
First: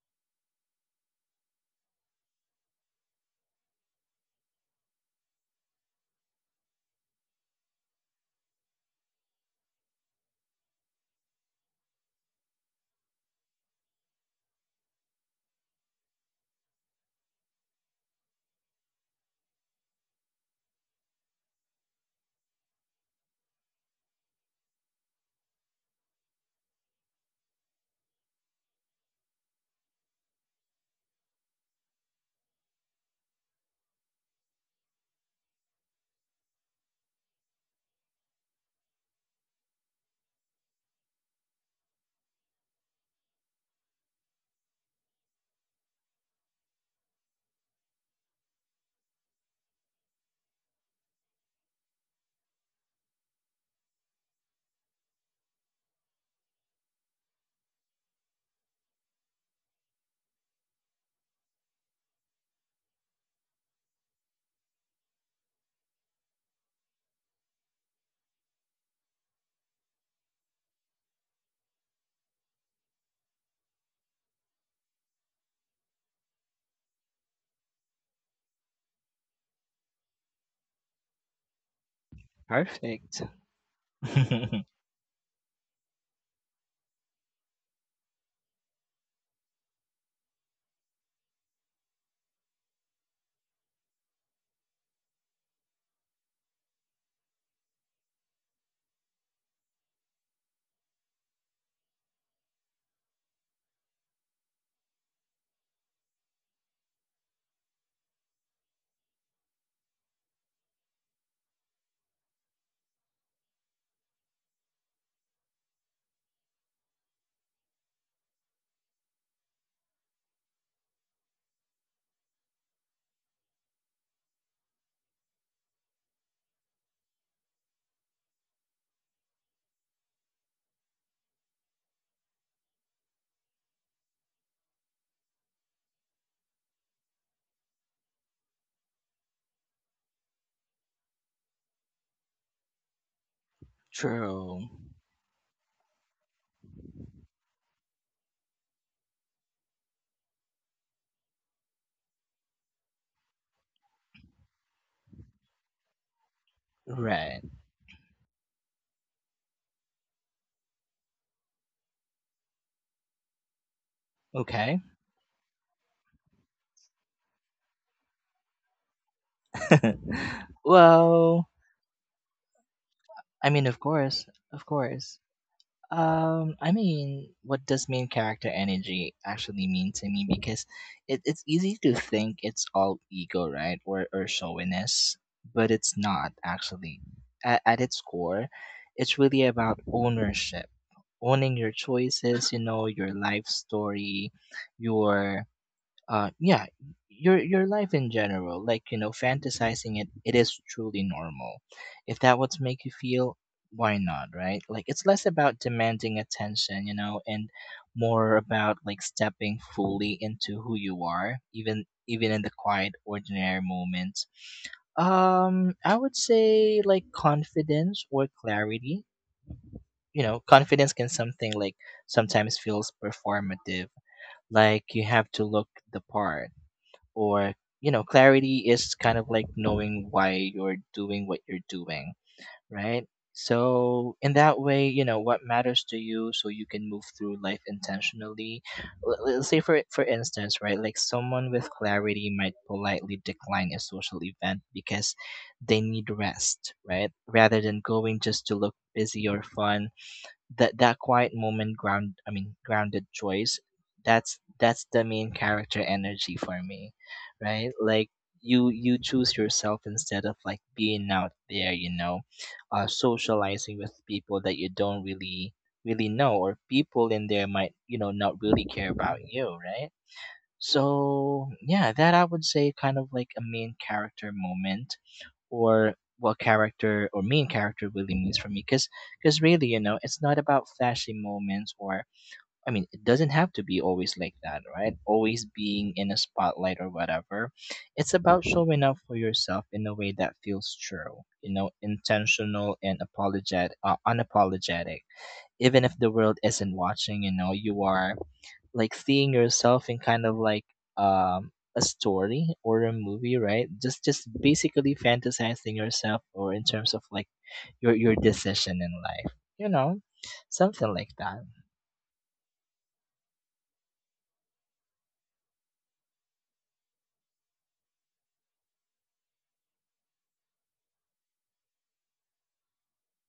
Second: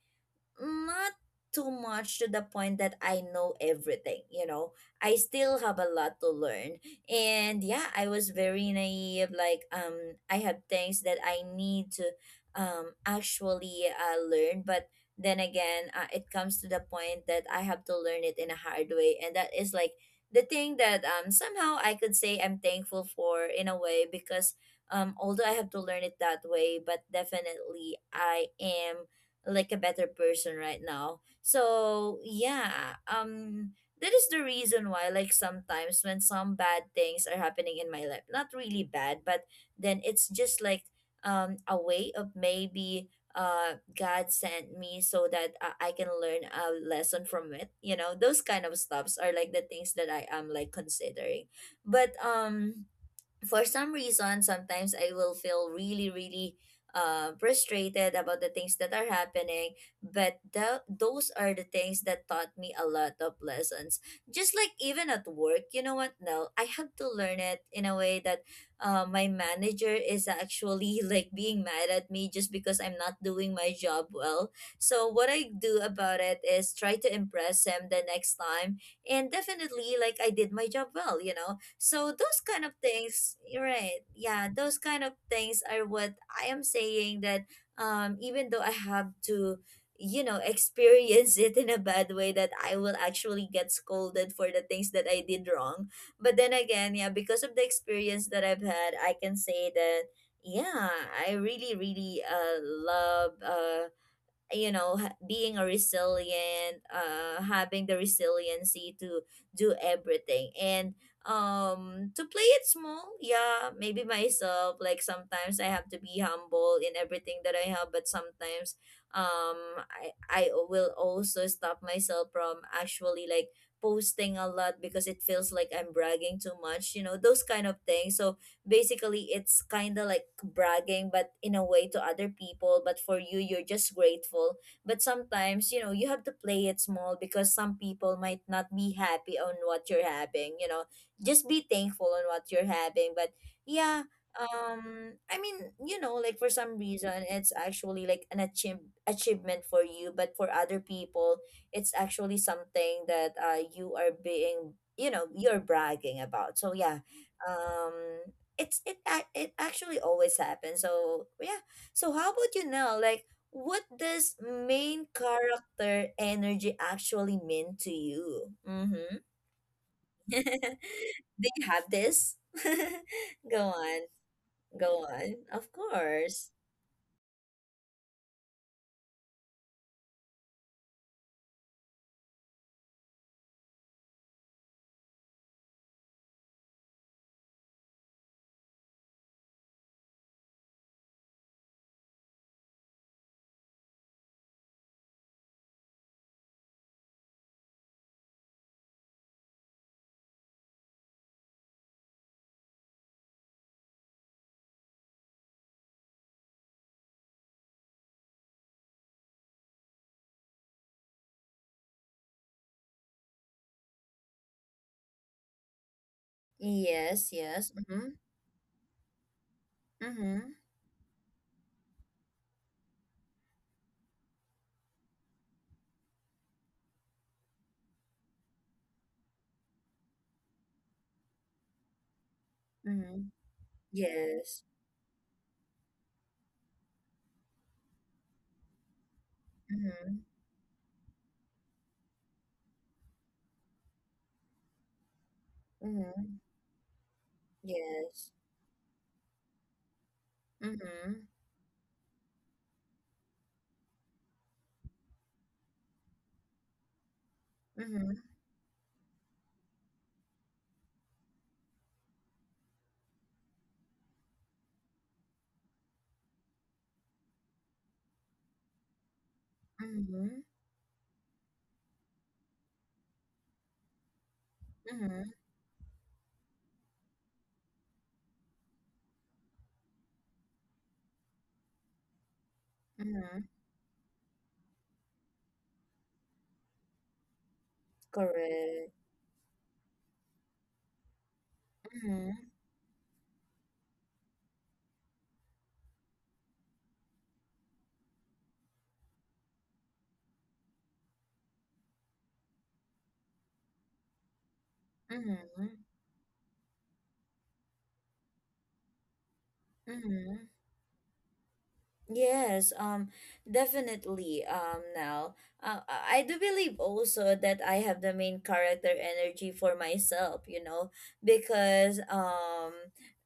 not too much to the point that I know everything, you know. I still have a lot to learn. And yeah, I was very naive. Like, I have things that I need to actually learn, but then again, it comes to the point that I have to learn it in a hard way, and that is like the thing that somehow I could say I'm thankful for in a way, because although I have to learn it that way, but definitely I am like a better person right now. So yeah, that is the reason why like sometimes when some bad things are happening in my life, not really bad, but then it's just like a way of maybe God sent me so that I can learn a lesson from it. You know, those kind of stuffs are like the things that I am like considering. But for some reason sometimes I will feel really, really frustrated about the things that are happening, but those are the things that taught me a lot of lessons, just like even at work, you know what, no, I have to learn it in a way that my manager is actually like being mad at me just because I'm not doing my job well. So what I do about it is try to impress him the next time, and definitely like I did my job well, you know. So those kind of Perfect. things, you're right? Yeah, those kind of things are what I am saying that, even though I have to, you know, experience it in a bad way, that I will actually get scolded for the things that I did wrong. But then again, yeah, because of the experience that I've had, I can say that yeah, I really, really love you know being a resilient having the resiliency to do everything, and to play it small. Yeah, maybe myself, like sometimes I have to be humble in everything that I have, but sometimes I will also stop myself from actually like posting a lot because it feels like I'm bragging too much, you know, those kind of things. So basically it's kind of like bragging but in a way to other people, but for you you're just grateful. But sometimes, you know, you have to play it small because some people might not be happy on what you're having, you know, just be thankful on what you're having. But yeah, True. I mean, you know, like for some reason it's actually like an achievement for you, but for other people it's actually something that you are being, you know, you're bragging about. So yeah, Right. um it actually always happens. So yeah. So how about you now? Like, what does Okay. main character energy actually mean to you? Mm-hmm. Well, Do you have this? I mean, Go of on, course, of go course. on. Of course. I mean, what does main character energy actually mean to me? Because it's easy to think it's all ego, right, or showiness, but it's not actually. At its core, it's really about ownership, owning your choices. You know, your life story, your uh yeah your life in general, like, you know, fantasizing it, it is truly normal. If that what's make you feel, why not, right? Like, it's less about demanding attention, you know, and more about like stepping fully into who you are, even in the quiet ordinary moments. I would say like Yes, yes. confidence Mm-hmm. or clarity. You know, Mm-hmm. confidence can something like sometimes feels performative, like you have to look the part, or, you know, clarity is kind of like knowing why you're doing what you're doing, right? Mm-hmm. So in that Yes. way, you know what matters to you, so you can move through life intentionally. Let's say for Mm-hmm. instance, right, like someone with clarity might politely decline a social event because they need Mm-hmm. rest, right, rather than going Yes. just to look busy or fun. That Mm-hmm. quiet moment ground, grounded choice, that's the main character energy for me, right? Like Mm-hmm. you choose yourself instead of like being out there, you know, socializing with people that you don't really know, or people in there might, you know, not really care about you, right? Mm-hmm. So yeah, that I would say kind of like a main character moment, Mm-hmm. or what character or main character really means for me. Because really, you know, it's not about flashy moments, or I mean it doesn't Mm-hmm. have to be always like that, right? Always being in a spotlight or whatever. It's about showing Correct. up for yourself in a way that feels true, you know, Mm-hmm. intentional and apologetic, unapologetic. Even if the world isn't watching, you know, you are like seeing yourself in kind of like um a story or a movie, right? Just basically Mm-hmm. fantasizing yourself, or in terms of like your decision in life, you know, Mm-hmm. something like that. Yes, definitely, now. I do believe also that I have the main character energy for myself, you know, because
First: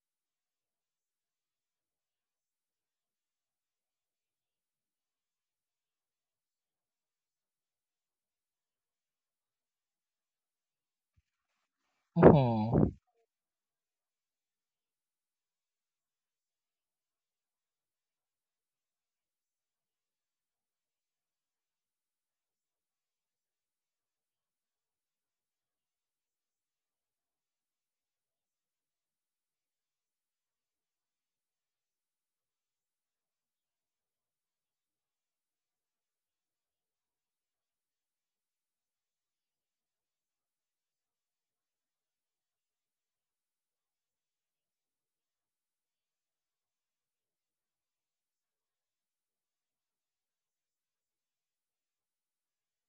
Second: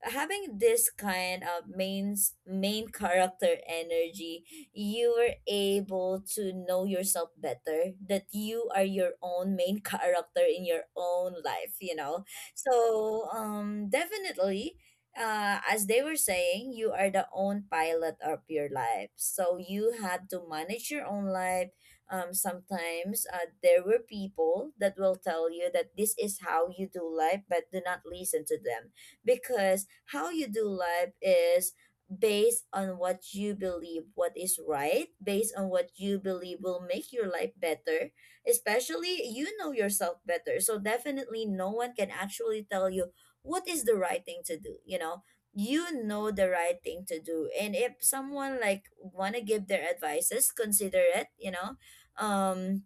having this kind of main character energy, you were able to know yourself better, that you are your own main character in your own life, you know. Hmm. So, definitely as they were saying, you are the own pilot of your life. So you had to manage your own life. Sometimes there were people that will tell you that this is how you do life, but do not listen to them, because how you do life is based on what you believe what is right, based on what you believe will make your life better. Especially, you know yourself better, so definitely no one can actually tell you what is the right thing to do, you know. You know the right thing to do, and if someone like want to give their advices, consider it, you know. um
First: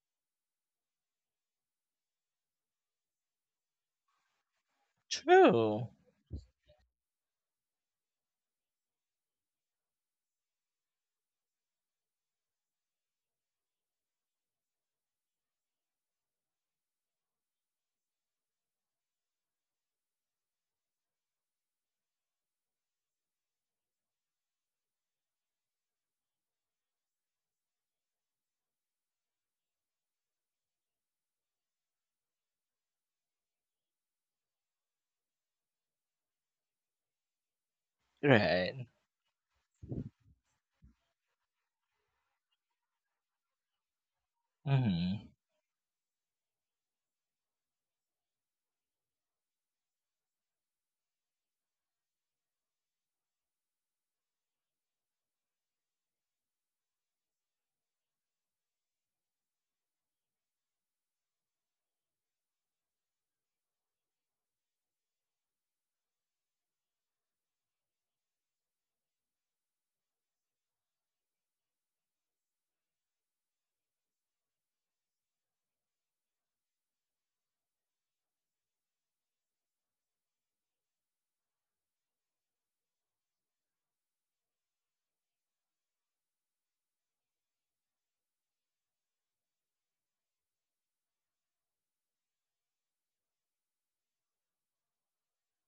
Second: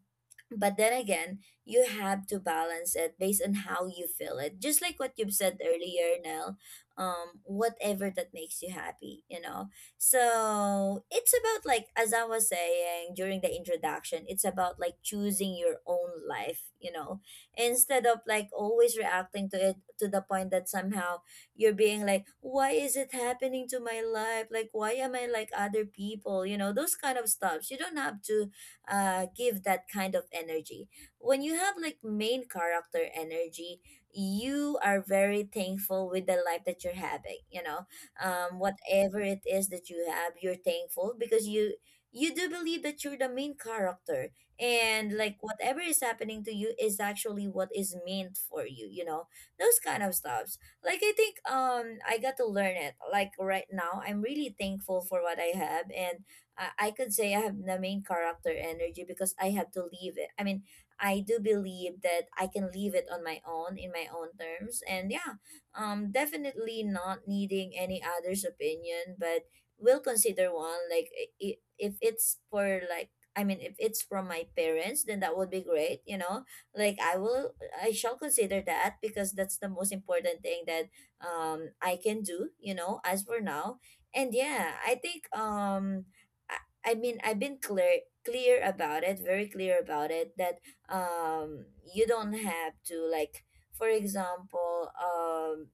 but then again, you have to balance it based on how you feel, it just like what you've said True. earlier, Nell. Whatever that makes you happy, you know. So it's about like, as I was saying during the introduction, it's about like choosing your own life, you know, instead of like always reacting to it to the point that somehow you're being like, why is it happening to my life, like why am I like other people? You know, those kind of stuffs, you don't have to give that kind of energy. When you have like main character energy, you are very thankful with the life that you're having. You know, Right. whatever it is that you have, you're thankful because you do believe that you're the main character, and like Hmm. whatever is happening to you is actually what is meant for you, you know. Those kind of stuffs, like I think I got to learn it like right now. I'm really thankful for what I have. And I could say I have the main character energy, because I have to leave it. I mean, I do believe that I can leave it on my own in my own terms. And yeah, definitely not needing any other's opinion, but will consider one. Like if it's for like, I mean, if it's from my parents, then that would be great, you know. Like I will, I shall consider that because that's the most important thing that I can do, you know. As for now. And yeah, I think I, I mean, I've been clear about it, very clear about it, that um you don't have to like, for example,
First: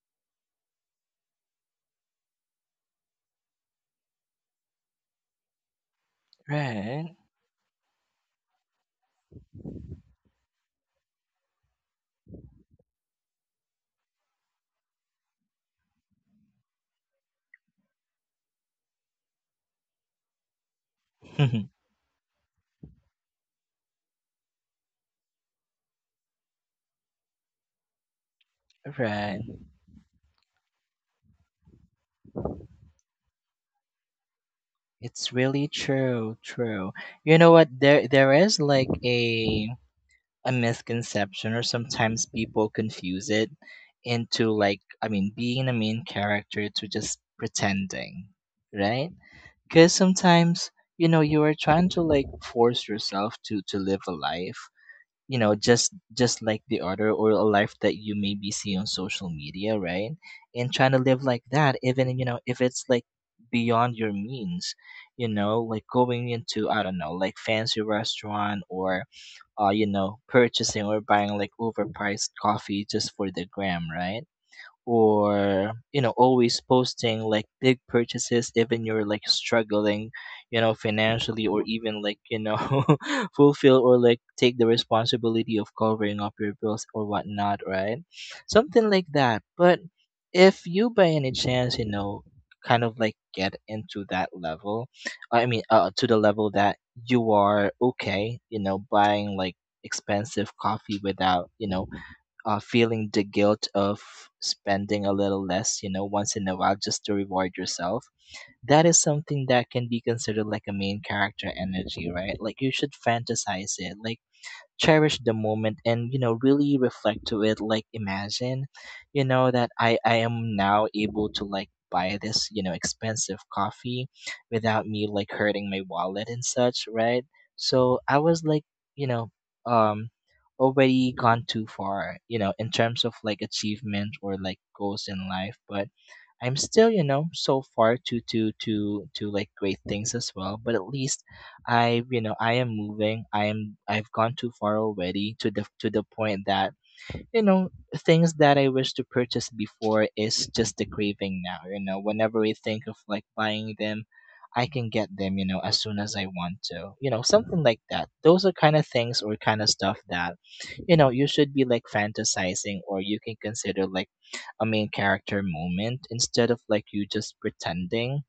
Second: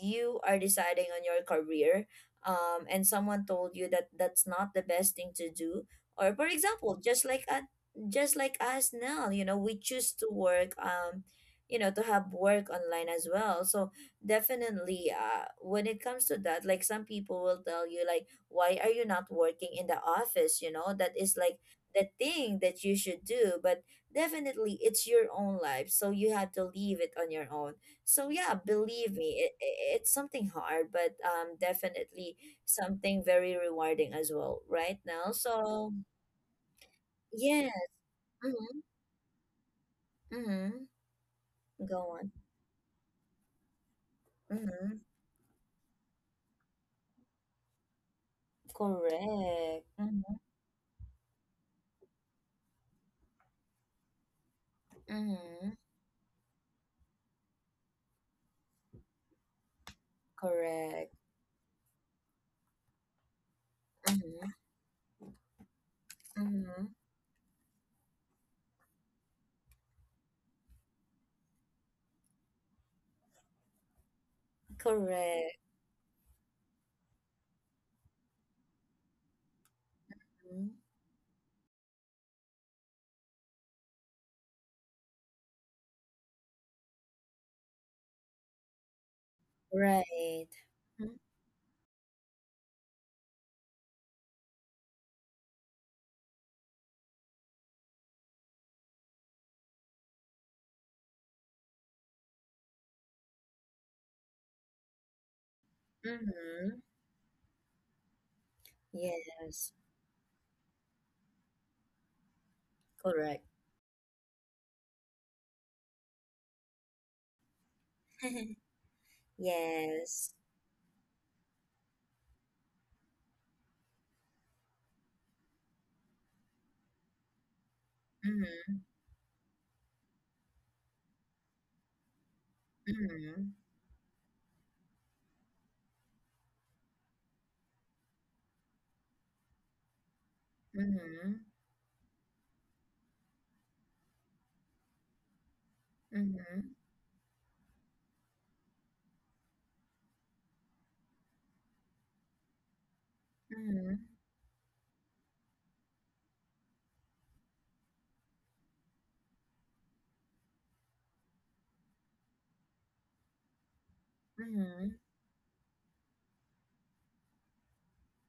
you are deciding on your career and someone told you that that's not the best thing to do. Or for example, Right. Just like us now, you know, we choose to work, you know, to have work online as well. So definitely when it comes to that, like some people will tell you like, why are you not working in the office? You know, that is like the thing that you should do, but definitely it's your own life, so you have to leave it on your own. So yeah, believe me, Right. It's something hard, but definitely something very rewarding as well right It's now. really So true, true. You know what, yeah. there is Mm-hmm, like a mm-hmm. misconception, or Go sometimes on. people confuse it into, like, Mm-hmm. I mean, being a main character to just pretending, right? Correct, Because mm-hmm, sometimes, you know, you are trying to like force yourself to live a life, you know, mm-hmm. Just like the other, or a life that you maybe see on social media, right? And trying to Correct, live like that, even, you know, if it's like beyond your mm-hmm, means, you know, like going into, I mm-hmm. don't know, like fancy restaurant, or you know, purchasing or buying like overpriced coffee just for the gram, right? Correct. Or, you know, always posting like big purchases, even you're like struggling, Mhm. you know, financially, or even like, you know, fulfill or like take the responsibility of covering up your bills or whatnot, right? Something like that. But Right. if you by Mm-hmm, any chance, you know, kind of like get into that level, to the level that you are okay, you know, buying like expensive coffee without, you know, feeling the guilt of spending a little less, you know, once in a while mm-hmm. just to reward yourself. That is something that Yes, can be considered like a main character energy, right? Like, you should correct. fantasize it. Like cherish the moment and, you know, really reflect to it. Like, imagine, you know, that I Yes. am now able to like buy this, you know, expensive coffee without me like hurting my wallet and such, right? So I was like, Mm-hmm. you know, um already gone too far, you know, in terms of like Mm-hmm. achievement or like goals in life. But I'm still, you know, so far to like great things as well, but at least Mm-hmm. I, you know, I am moving. I've gone too far already, to the point Mm-hmm. that, you know, things that I wish to purchase before is just the craving now, you know. Whenever we think of like buying Mm-hmm. them, I can get them, you know, as soon as I want to, you know. Something like that. Those are kind of things, or kind of stuff that, you know, you should be like fantasizing, or you can consider like Mm-hmm. a main Mm-hmm. character moment, instead of like you just pretending,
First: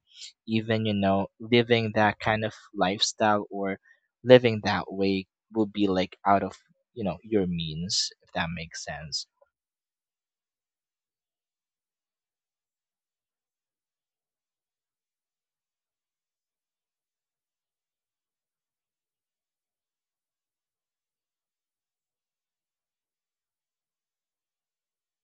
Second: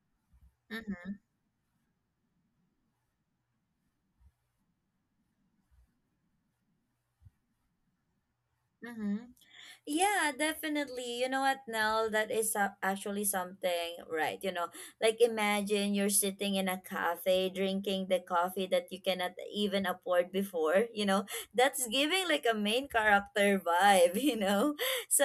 even, you Mm-hmm. know, living that kind of lifestyle, or living that way will be like out of, you know, your means, if that makes sense. Mm-hmm. Yeah, definitely. You know what, Nell? That is so- actually something, right? You know, like imagine you're sitting in a cafe drinking the coffee that you cannot even afford before. You know, that's giving like a main character vibe. You know, so,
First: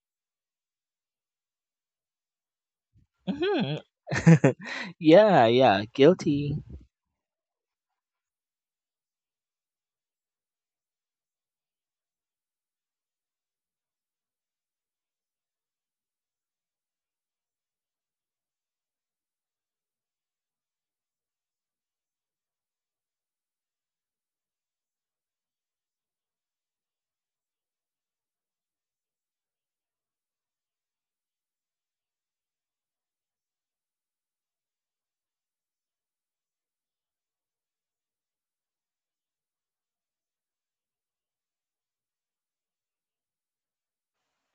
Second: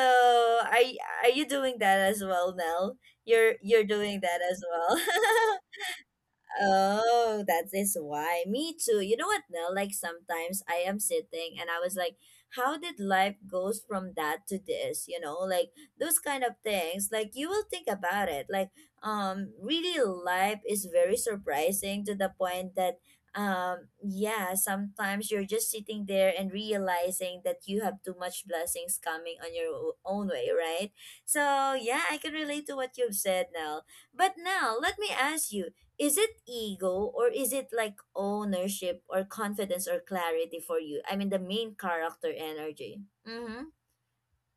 are y- are you doing that as well, Nell? You're Hmm. you're doing that as well. Yeah, yeah, guilty. Oh, that is why. Me too. You know what, Nell? Like sometimes I am sitting and I was like, how did life goes from that to this? You know, like those kind of things. Like you will think about it. Like, really life is very surprising to the point that yeah, sometimes you're just sitting there and realizing that you have too much blessings coming on your own way, right? So yeah, I can relate to what you've said now. But now let me ask you, is it ego or is it like ownership or confidence or clarity for you? I mean, the main character energy. Mm-hmm.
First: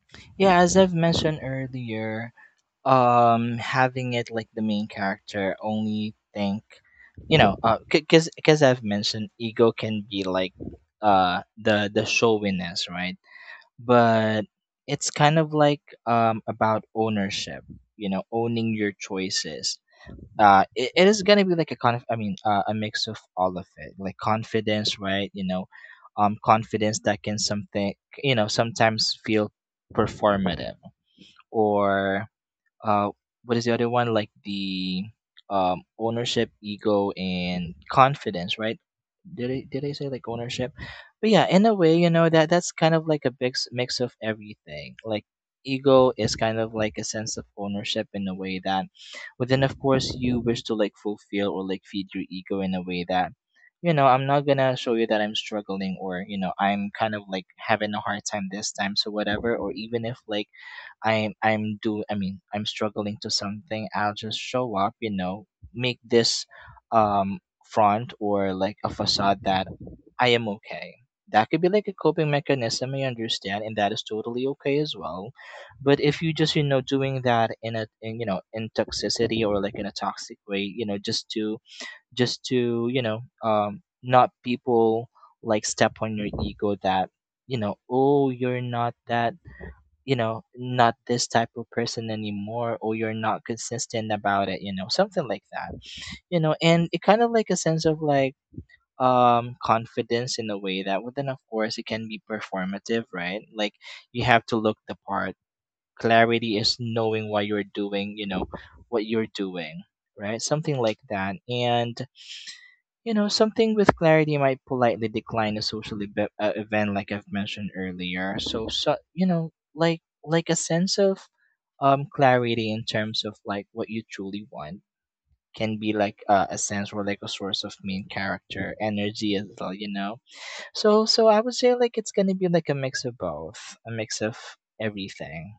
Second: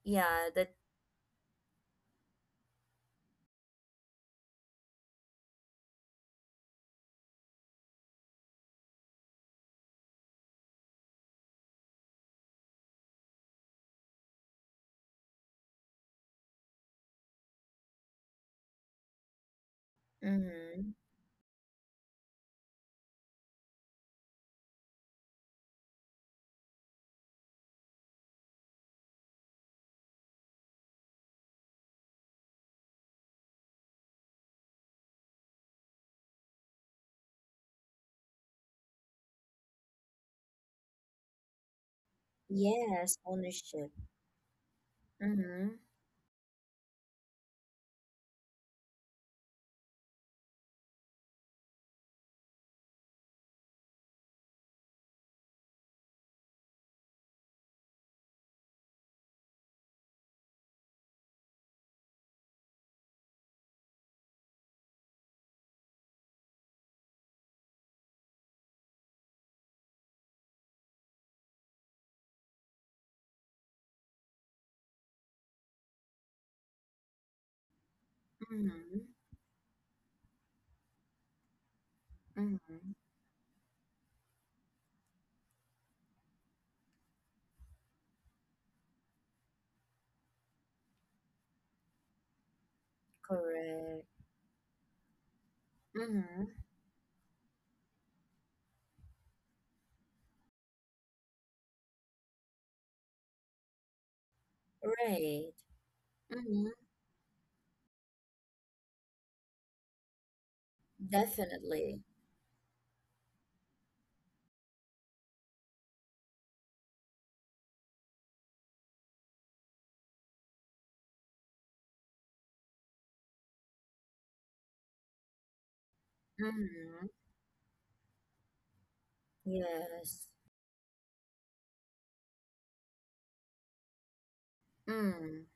Yeah, Yeah, that. as I've mentioned earlier, having it like the main character only think, you know. Because I've mentioned ego can be like the showiness, right? But it's kind of like, about ownership, you know, owning your choices. Uh, Mm-hmm. it is gonna be like a conf I mean a mix of all of it, like confidence, right? You know, confidence that can something, you know, sometimes feel performative, or uh what is the other one, like the, ownership, ego, and confidence, right? Did I say like ownership? But yeah, in a way, you know, that that's kind of Yes, like a big s- ownership. mix of everything. Like Mm-hmm. ego is kind of like a sense of ownership in a way that, but then of course you wish to like fulfill or like feed your ego in a way that, you know, I'm not gonna show you that I'm struggling, or, you know, I'm kind of like having a hard time this time, so whatever. Or even if like I'm struggling to something, I'll just show up, you know, make this um front or like a facade that I am okay. That could be like a coping mechanism, I understand, and that is totally okay as well. But if you just, you know, doing that in a, in, you know, in Mm-hmm. toxicity, or like in a toxic way, you know, just to, Mm-hmm. you know, not people like step on your ego that, you know, oh, you're not that, you know, not this type of person anymore, or you're not Correct. consistent about it, you know, something like that. You know, Mm-hmm. and it kind of like a sense of like, confidence in a way that, well, then of course it can be performative, right? Like you have to look the part. Right. Clarity Mm-hmm. is knowing why you're doing, you know, what you're doing, right? Something like that. Definitely. And you know, something with clarity might politely decline a social event, like I've mentioned earlier. So so, you know, like a sense of clarity in terms of like what you truly want can be like a sense, or Mm-hmm. like a source of main character energy as well, you know. Yes. So so I would say like it's gonna be like a mix of both, a mix of Mm. everything.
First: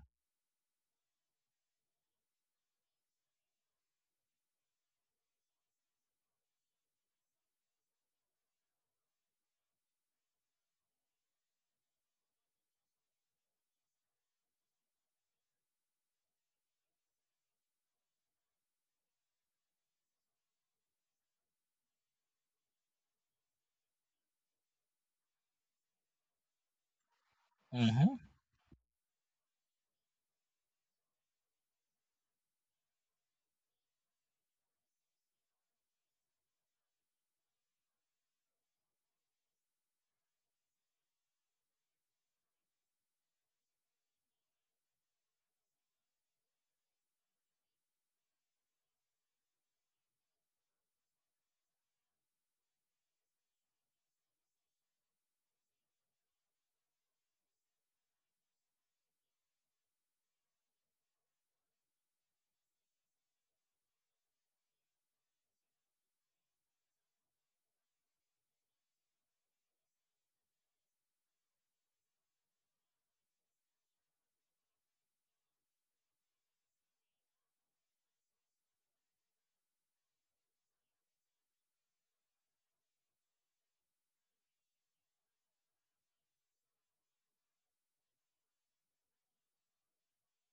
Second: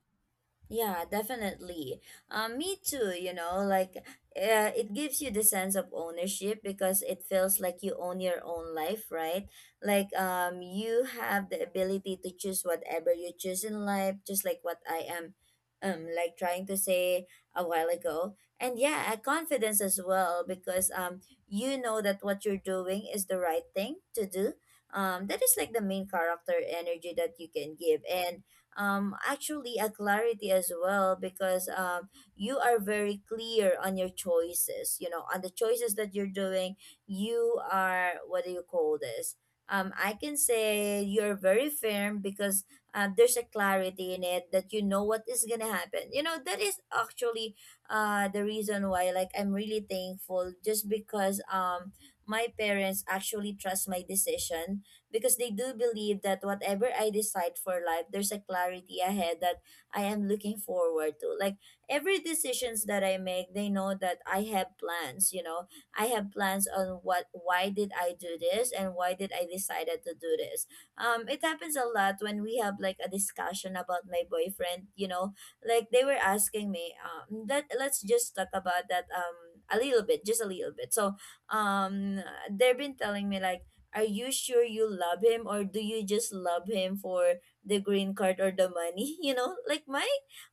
Yeah, definitely. Me too, you know, like it gives you the sense of ownership because it feels like you own your own life, right? Like you have the ability to choose whatever you choose in life, just like what I am like trying to say a while ago. And yeah, a confidence as well, because you know that what you're doing is the right thing to do. That is like the main character energy that you can give. Mhm. And actually a clarity as well, because you are very clear on your choices, you know, on the choices that you're doing. You are, what do you call this, I can say you're very firm because there's a clarity in it, that you know what is gonna happen. You know, that is actually the reason why like I'm really thankful, just because my parents actually trust my decision, because they do believe that whatever I decide for life, there's a clarity ahead that I am looking forward to. Like every decisions that I make, they know that I have plans, you know. I have plans on what, why did I do this, and why did I decided to do this. It happens a lot when we have like a discussion about my boyfriend, you know. Like they were asking me, that let's just talk about that a little bit, just a little bit. So um they've been telling me like, are you sure you love him, or do you just love him for the green card or the money? You know, like my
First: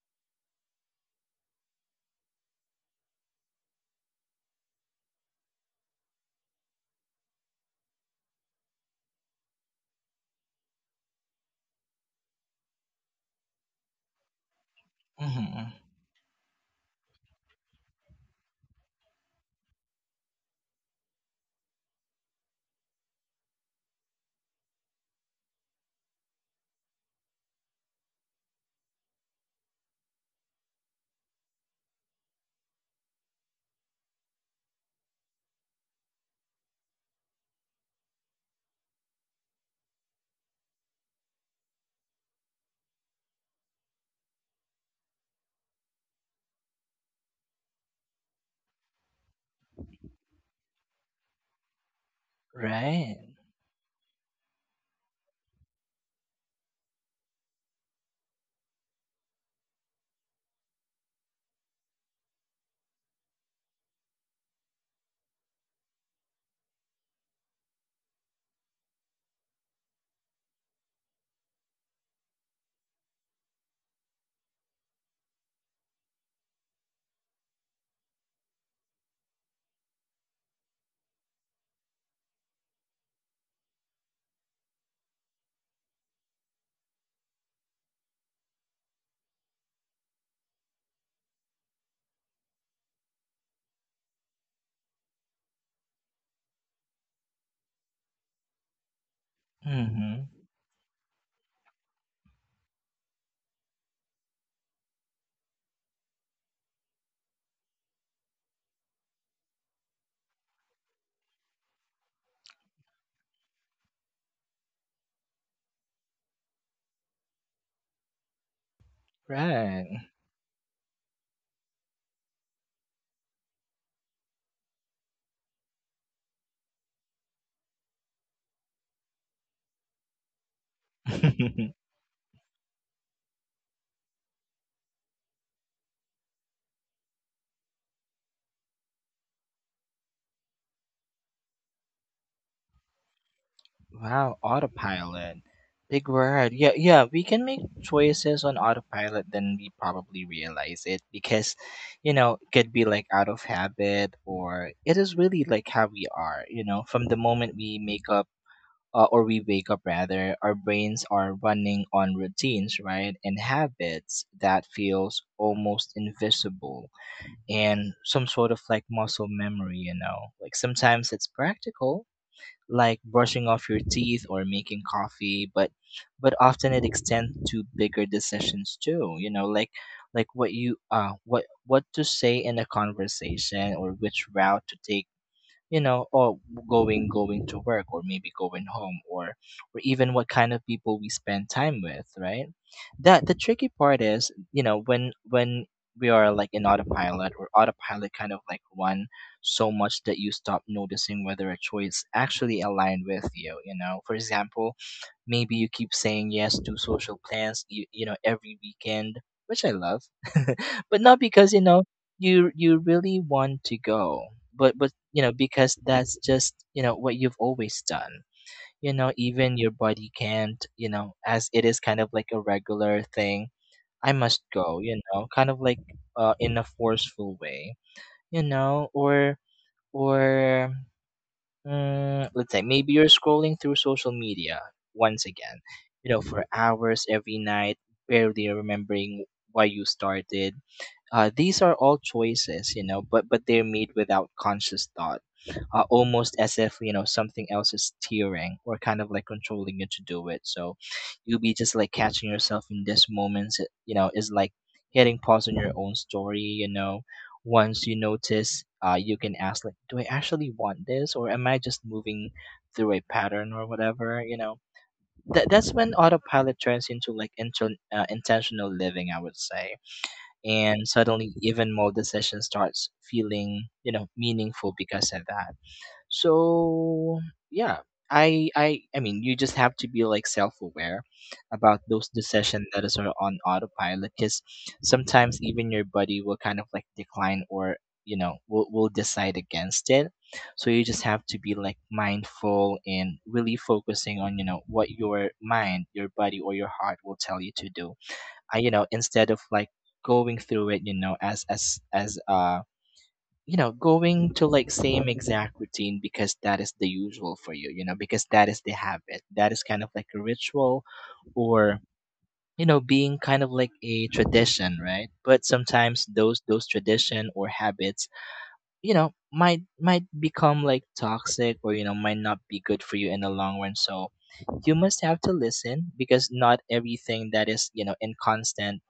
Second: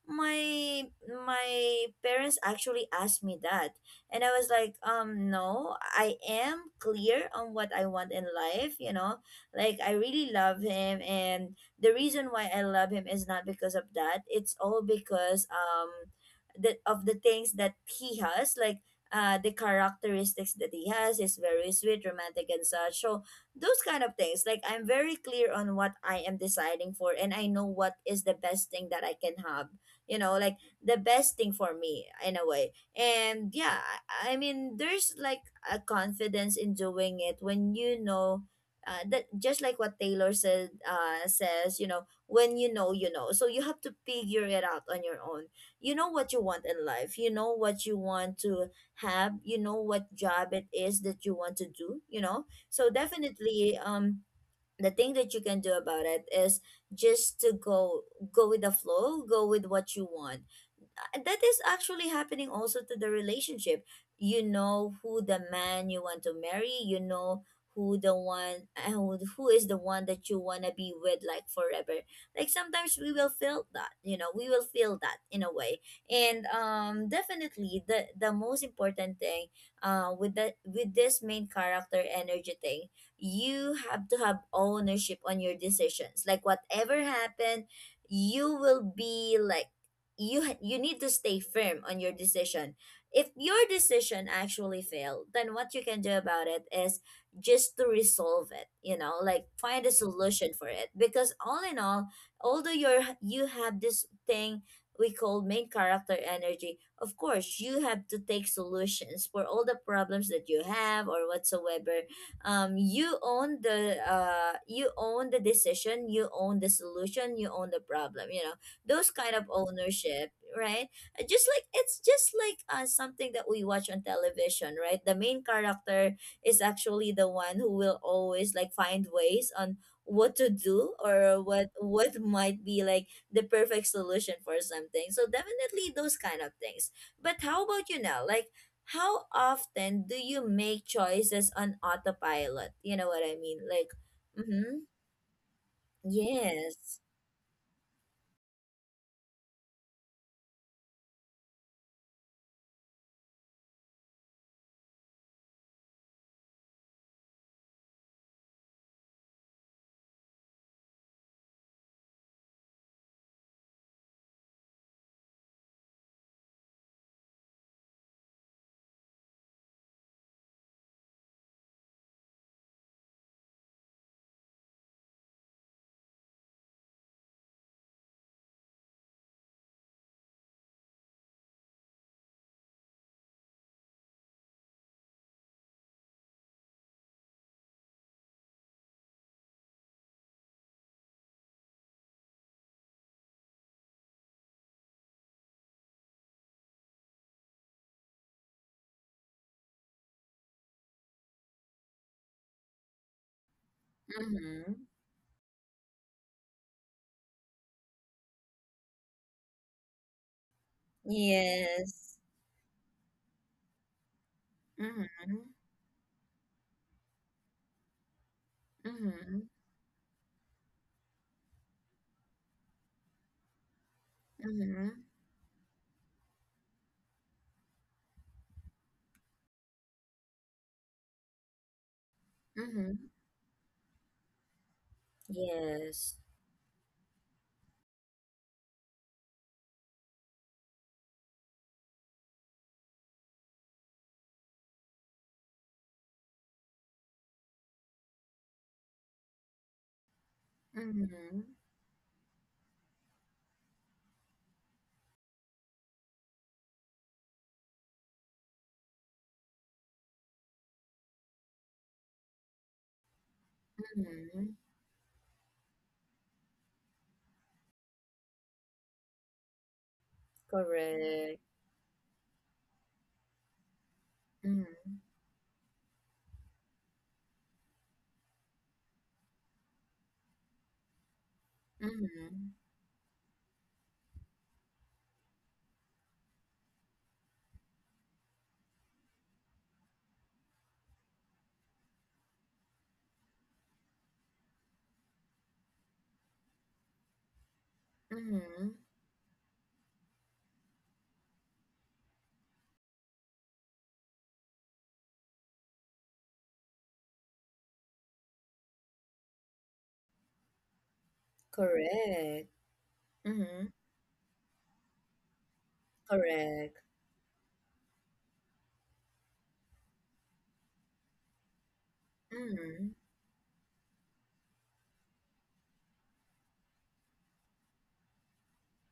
my my parents actually asked me that. And I was like, no, I am clear on what I want in life, you know. Like I really love him, and the reason why I love him is not because of that. It's all because Mhm. That of the things that he has, like the characteristics that he has is very sweet, romantic, and such. So those kind of things, like I'm very clear on what I am deciding for, and I know what is the best thing that I can have, you know, like the best thing for me in a way. And yeah, I mean, there's like a confidence in doing it when you know that just like what Taylor said says, you know, when you know you know. So you have to figure it out on your own. You know what you want in life, you know what you want to have, you know what job it is that you want to do, you know. So Right. definitely, the thing that you can do about it is just to go, go with the flow, go with what you want. That is actually happening also to the relationship. You know who the man you want to marry. You know who the one, who is the one that you want to be with like forever. Like sometimes we will feel that, you know, we will feel that in a way. And definitely the most important thing with the with this main character energy thing, you have to have ownership on your decisions. Like whatever happened, you will be like, you need to stay firm on your decision. If your decision actually failed, then what you can do about it is just to resolve it, you know, like find a Mhm. solution for it, because all in all, although you have this thing we call main character energy, of course, you have to take solutions for all the problems that you have or whatsoever. You own the you own the decision, you own the solution, you own the problem, you know, those kind of Right. ownership, right? Just like it's just like something that we watch on television, right? The main character is actually the one who will always like find ways on what to do, or what what might be like the perfect solution for something. So definitely those kind of things. But how about you now? Like, how often do you make choices on autopilot? You know what I mean? Like, Wow. mm-hmm. Autopilot. Big word. Yeah. Yes. Yeah. We can make choices on autopilot than we probably realize it, because, you know, it could be like out of habit, or it is really like how we are. You know, from the moment we make up or we wake up rather, our brains are running on routines, right, and habits that feels almost invisible, and some sort of like muscle memory, you know. Like sometimes it's practical, like brushing off your teeth or making coffee, but often it extends to bigger decisions too, you know, like what you what to say in a conversation or which route to take, you know, or going to work or maybe going home, or even what kind of people we spend time with, right? that the tricky part is, you know, when we are like in autopilot, or autopilot kind of like run so much that you stop noticing whether a choice actually aligned with you, you know. For Mm-hmm. example, maybe you keep saying yes to social plans every weekend, which I love, but not because Yes. you really want to go, but Mhm. because that's just, you know, what you've always done. You know, Mhm. even your body can't, you know, as it is kind of like a regular thing. I must go, you Mhm. know, kind of like, in a forceful way, you know, or let's say maybe you're Mhm. scrolling through social media once again, you Yes. know, for hours every night, barely remembering why you started. These are all choices, you know, but they're made without conscious thought, almost as if, you know, something else is steering or kind of like controlling you to do it. So you'll Mhm. be just like catching yourself in this moment, you know, is like hitting pause on your own story. You know, once you notice, you can ask like, "Do I actually want this, or am I just moving through a pattern or whatever?" You Mhm. know, that's when autopilot turns into like intentional living, I would say, and suddenly Correct. even more decisions starts feeling, you know, meaningful Mhm. because of that. So yeah, I mean, you just have to be like self-aware about those Mhm. decisions that is on autopilot, because sometimes even your body will kind of like decline, or you know, will decide against it. So you just have to be like mindful and really focusing on, you know, what your mind, your body or your heart will tell you to do. I, you Mhm. know, instead of like going through it, you know, as as you know, going to like same exact routine, because that is the usual for you, you know, because that is the habit, that is kind of like a ritual, or Correct. you know, being kind of Mhm. like a tradition, right? But sometimes those Correct. tradition or habits, you know, might become like toxic, or you know, might not be good Mhm. for you in the long run. So you must have to listen, because not everything that is, you know, in constant,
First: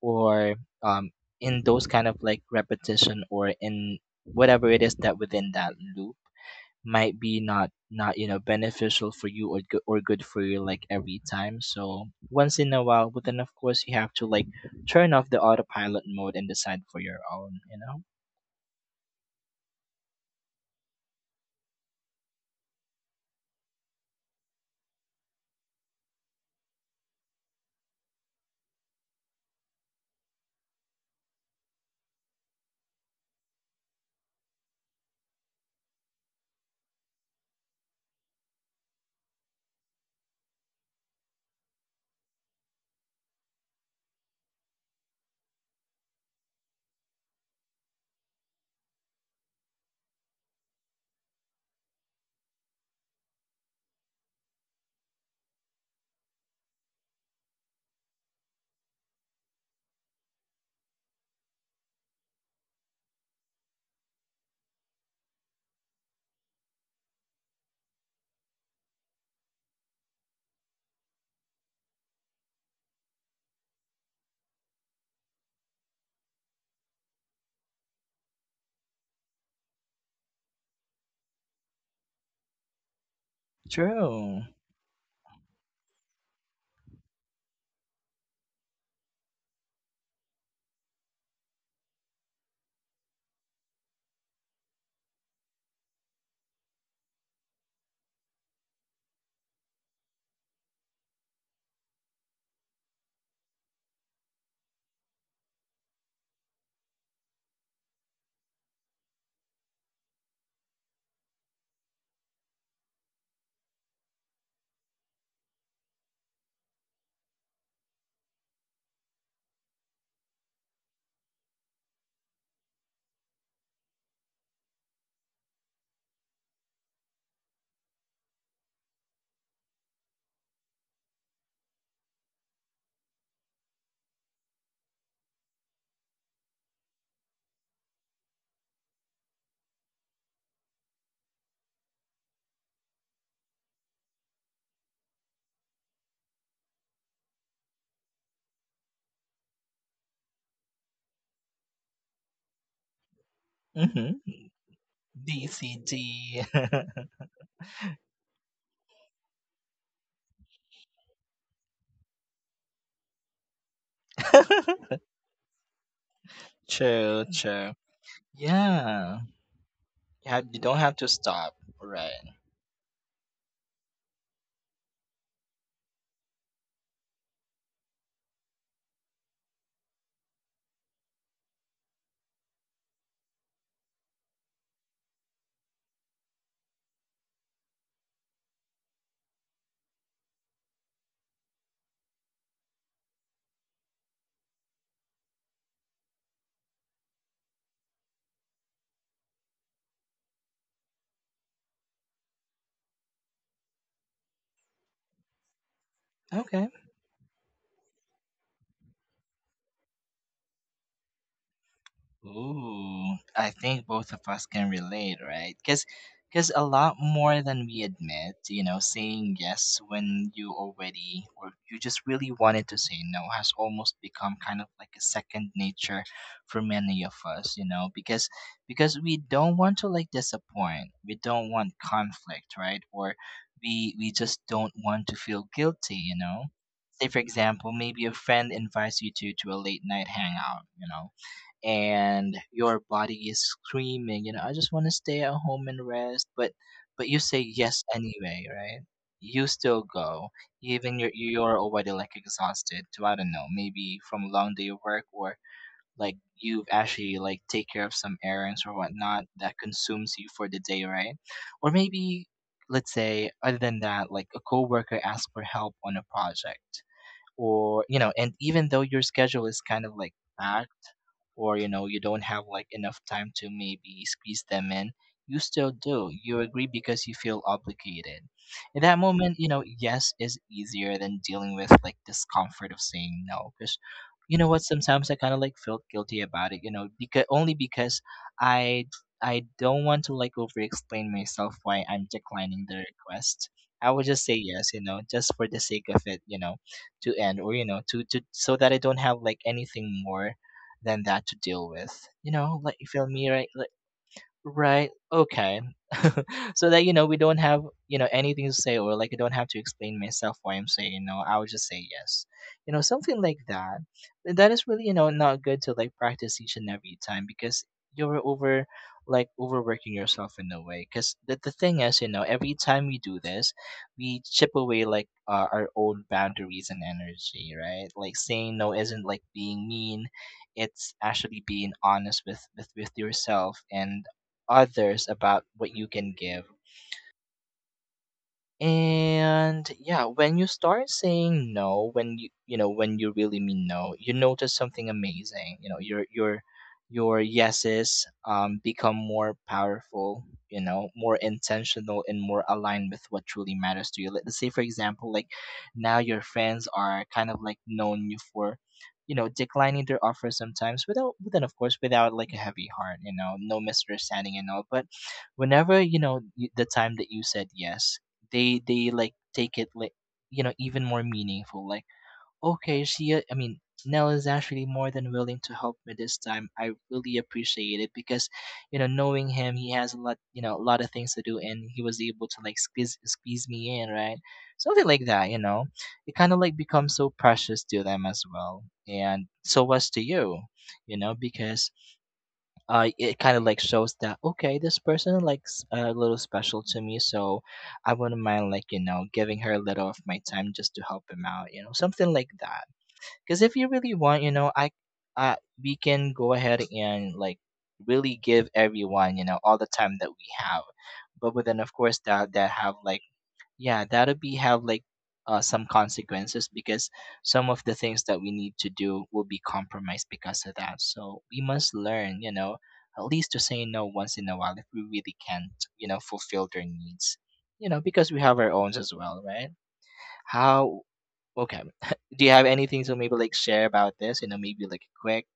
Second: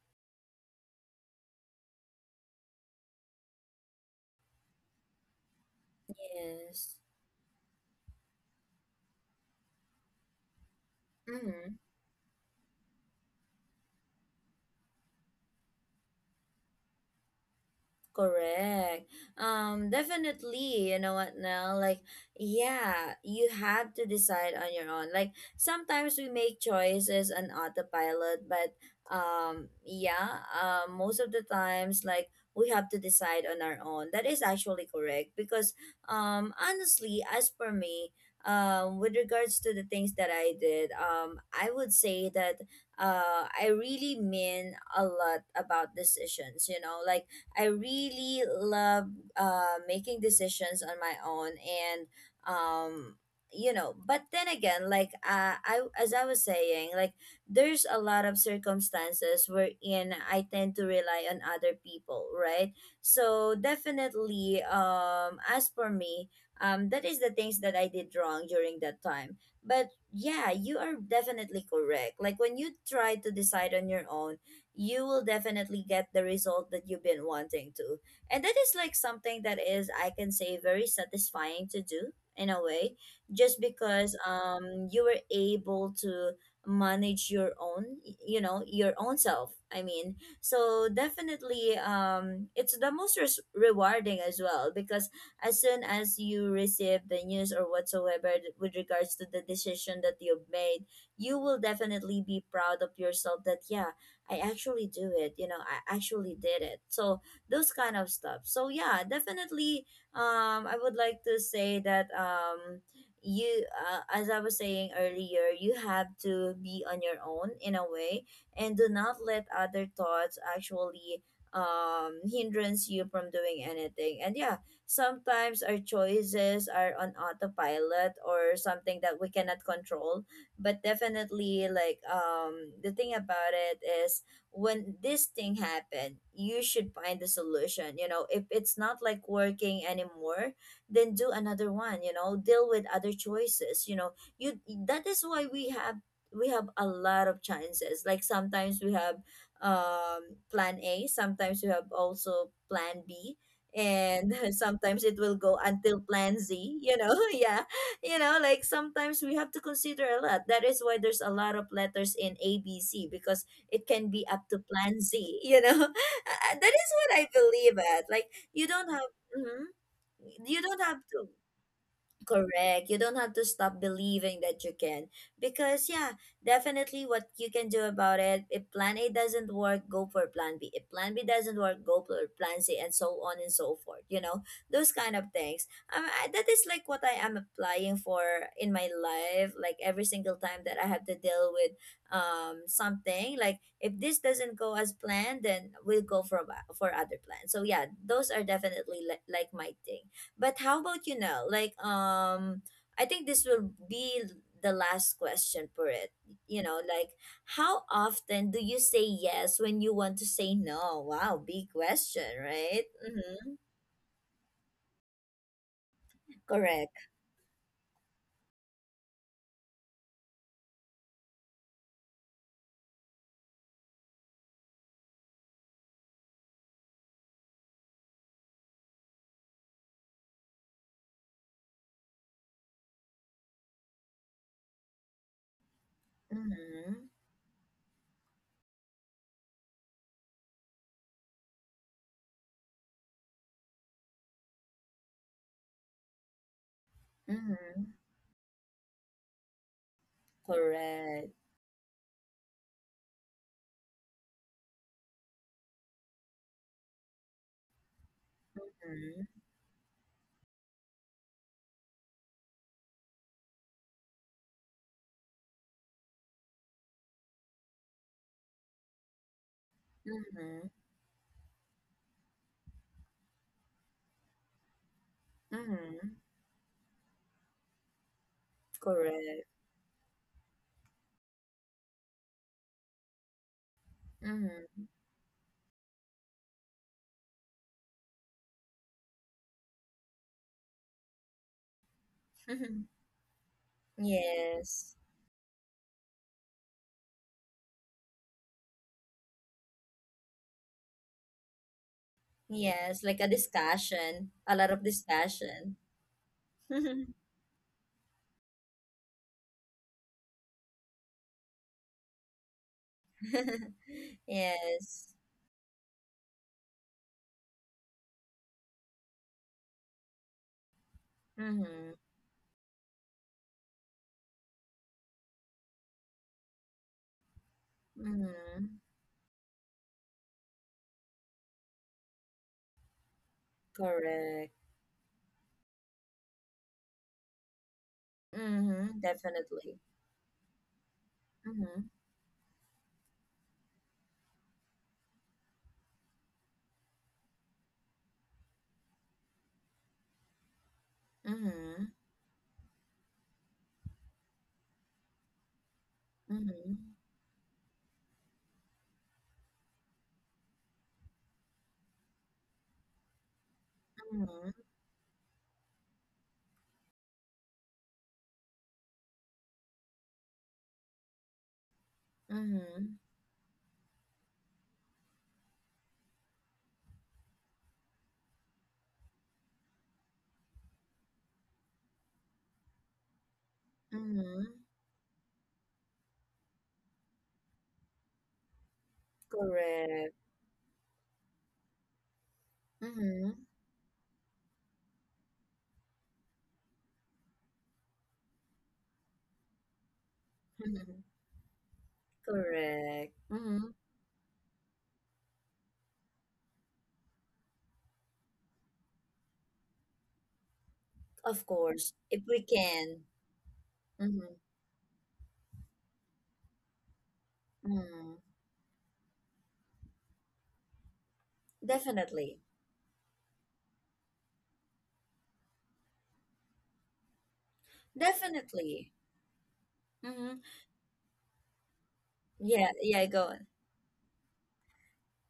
or um, in those kind of like repetition, or in whatever it is that within that loop, Yes. might be not, you know, beneficial for you, or good for you like every time. Mhm. So once in a while, but then of course, you have to like turn off the autopilot mode and decide for your own, you know. Correct. Definitely, you know what now? Like, yeah, you have to decide on your own. Like sometimes we make choices on autopilot, but yeah, most of the times like we have to decide on our own. That is actually correct because honestly, as per me, with regards to the things that I did, I would say that I really mean a lot about decisions, you know, like I really love making decisions on my own. And um you know But then again, like, I, as I was saying, like there's a lot of circumstances wherein I tend to rely on other people, right? So definitely, as for me, that is the things that I did wrong during that time. But yeah, you are definitely correct, like when you try to decide on your own you will definitely get the result that you've been wanting to. And that is like something that is, I can say, very satisfying to do in a way, just because True. You were able to manage your own you know, your own self, I mean. So definitely, it's the most rewarding as well, because as soon as you receive the news or whatsoever with regards to the decision that you've made, you will definitely be proud of yourself that, yeah, I actually do it, you know, I actually did it. So those kind of stuff. So yeah, definitely, I would like to say that you, as I was saying earlier, you have to be on your own in a way and do not let other thoughts actually hindrance you from doing anything. And yeah, sometimes our choices are on autopilot or something that we cannot control, but definitely, like, the thing about it is, when this thing happened, you should find the solution, you know, if it's not like working anymore, then do another one, you know, deal with other choices, you know. You That is why we have, we have a lot of chances. Like sometimes we have plan A, sometimes we have also plan B, Mm-hmm. and sometimes it will go Dcd. until plan Z, you know. Yeah, you know, like sometimes we have to consider a lot. That is why there's a lot of letters in ABC, because it can be up to plan Z, you know. That is what True, I true. believe at. Like you don't have Yeah. mhm. You, have, you You don't don't have have to to. stop. Right. Correct. You don't have to stop believing that you can. Because, yeah, definitely, what you can do about it, if plan A doesn't work, go for plan B. If plan B doesn't work, go for plan C, and so on and so forth. You know, those kind of things. That is like what I am applying for in my life. Like every single time that I have to deal with something, like if this doesn't go as planned, then we'll go for, for other plans. So, yeah, those are definitely like my thing. But how about you now? Like, I think this will be the last question for it. You Okay. know, like, how often do you say yes when you want to say no? Wow, big question, right? Ooh, I Mm-hmm. think both of us can relate, right? Because a lot Correct. more than we admit, you know, saying yes when you already, or you just really wanted to say no, has almost become kind of like a second nature for many of us, you know, because we don't want to like disappoint. We don't want conflict, right? Or we just don't want to feel guilty, you know. Mm-hmm. Say for example, maybe a friend invites you to a late night hangout, you know, and your body is screaming, you know, I just want to stay at home and rest, but you say yes Mm-hmm. anyway, right? You still go, even you're Correct. Already like exhausted. To, I don't know, maybe from a long day of work, or like you've actually like take care of some errands or Mm-hmm. whatnot that consumes you for the day, right? Or maybe, let's say other than that, like a coworker asks for help on a project, or you know, and even though your schedule is kind of like Mm-hmm. packed, or you know, you don't have like enough time to maybe squeeze them in, you still do, Mm-hmm. you agree, because you feel obligated. In that moment, you Correct. know, yes is easier than dealing with like discomfort of saying no, because, you know what, sometimes I kind of like felt guilty about it, you know, because only because i I don't want to like over explain myself why I'm declining the Mm-hmm. request. I would just say yes, you Yes. know, just for the sake of it, you know, to end, or you know, to so that I don't have like anything more than that to deal with, you know. Like you Yes, feel like a me, right? Like, discussion, a lot of right. Okay. discussion. So that, you know, we don't have, you know, anything to say, or like I don't have to explain myself why I'm saying no. I would just say yes. You know, something like that. But that is really, you know, Yes. not good to like practice each and every time, because you're over, like overworking yourself in a way. Because the thing Mm-hmm. is, you know, every time we do this, we chip away like our own boundaries and energy. Right. Like saying no Mhm. isn't like being mean. It's actually being honest with with yourself and Correct. others about what you can give. Mhm. And Definitely. yeah, when you start saying Mhm. no, when you really mean no, you notice something amazing. You know, your yeses become more powerful. You know, more Mhm. intentional and more aligned with what truly matters to you. Let's say for example, like now your friends Mhm. are kind of like known you for, you know, declining their offer sometimes without, but then of course without like a heavy heart, you know, no misunderstanding and Mhm. all. But whenever, you know, the time that you said yes, they like take it like, you know, even more meaningful, like, okay, Mhm. she, I mean, Nell is actually more than willing to help me this time. I really appreciate it because, you know, knowing him, he has a lot, you know, a lot of things to do, and he was able to like squeeze me in, right? Mhm. Something like that, you know. It kind of like becomes so precious to them as well, and so was to Correct. you, you know, because it kind of Mhm. like shows that, okay, this person likes a little special to me, so I wouldn't mind like, you know, giving her a little of my time just to help Hmm. him out, you know, something like that. Correct. Because if you Mhm. really want, you know, uh, we can go ahead and like really give everyone, you know, all the time that we have, but Of then of course course, if that we that have like can. yeah, that'll be Mhm. have like, some consequences, because some of the things that Mhm. we need to do will be compromised because of that. So we must learn, you Definitely. know, at least to say no once in a while, if we really can't, you know, fulfill their needs, you know, because we have our own as Definitely. well, right? Mhm. How. Okay. Do you have Yeah. anything to Yeah. maybe like Go. share about this, you know, maybe like a quick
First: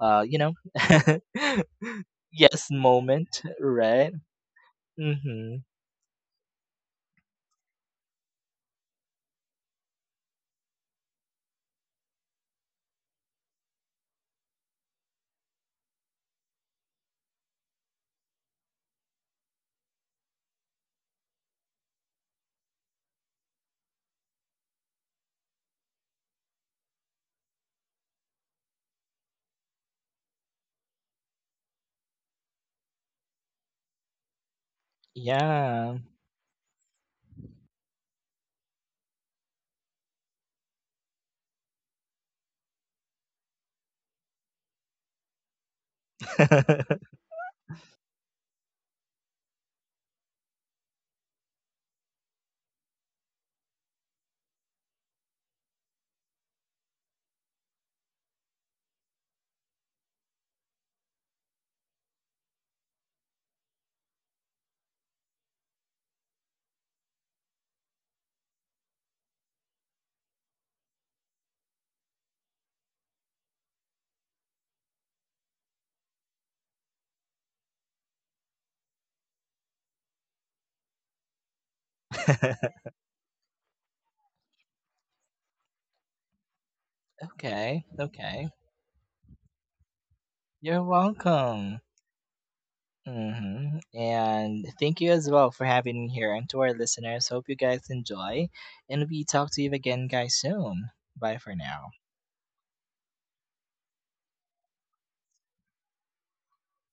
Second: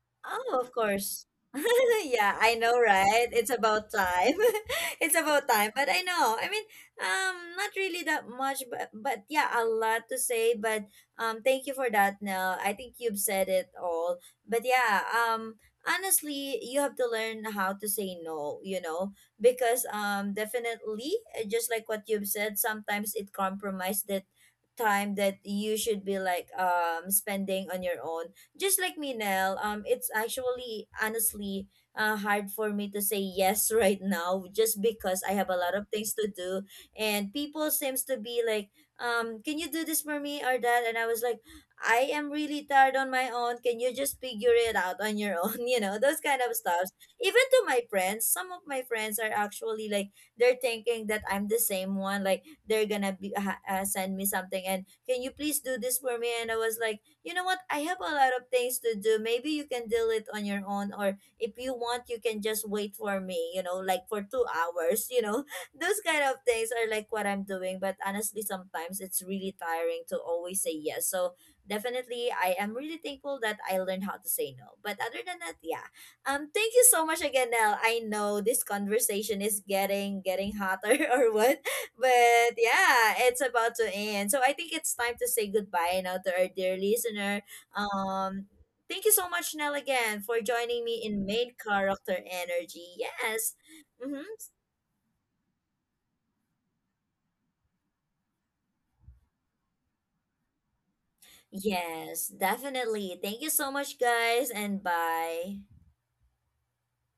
you know, Oh, of course. Yeah, I yes know, right? moment, It's about right? time. It's about Mm-hmm. time. But I know. I mean, not really that much, but yeah, a lot to say. But thank you for that. Now, I think you've said it all. But yeah, honestly, you have to learn how to say no. You know, because definitely, just like what you've said, sometimes it compromises that time that you should be like spending on your own. Just like me, Nell, it's actually honestly hard for me to say yes right now, just because I have a lot of Yeah. things to do. And people seems to be like, can you do this for me or that? And I was like, I am really tired on my own. Can you just figure it out on your own? You know, those kind of stuff. Even to my friends, some of my friends are actually like, they're thinking that I'm the same one. Like, they're gonna be send me something and can you please do this for me, and I was like, you know what? I have a lot of things to do. Maybe you can deal it on your own, or if you want, you can just wait for me, you know, like for 2 hours, you know. Those kind of things are like what I'm doing. But honestly, sometimes it's really tiring to always say yes. So definitely, I am really thankful that I learned how to say no. But other than that, yeah. Thank you so much again, Nell. I know this conversation is getting hotter or what, but yeah, it's about to end. So I think it's time to say goodbye now to our dear listener. Okay, Um, okay. thank you so much, Nell, again for joining You're me in Main welcome. Character Energy. Yes. Hmm. Mm-hmm. And thank you as well for having me here. And to our listeners, hope you guys enjoy. And we talk to you again, guys, soon. Bye for now. Yes, definitely. Thank you so much, guys, and bye.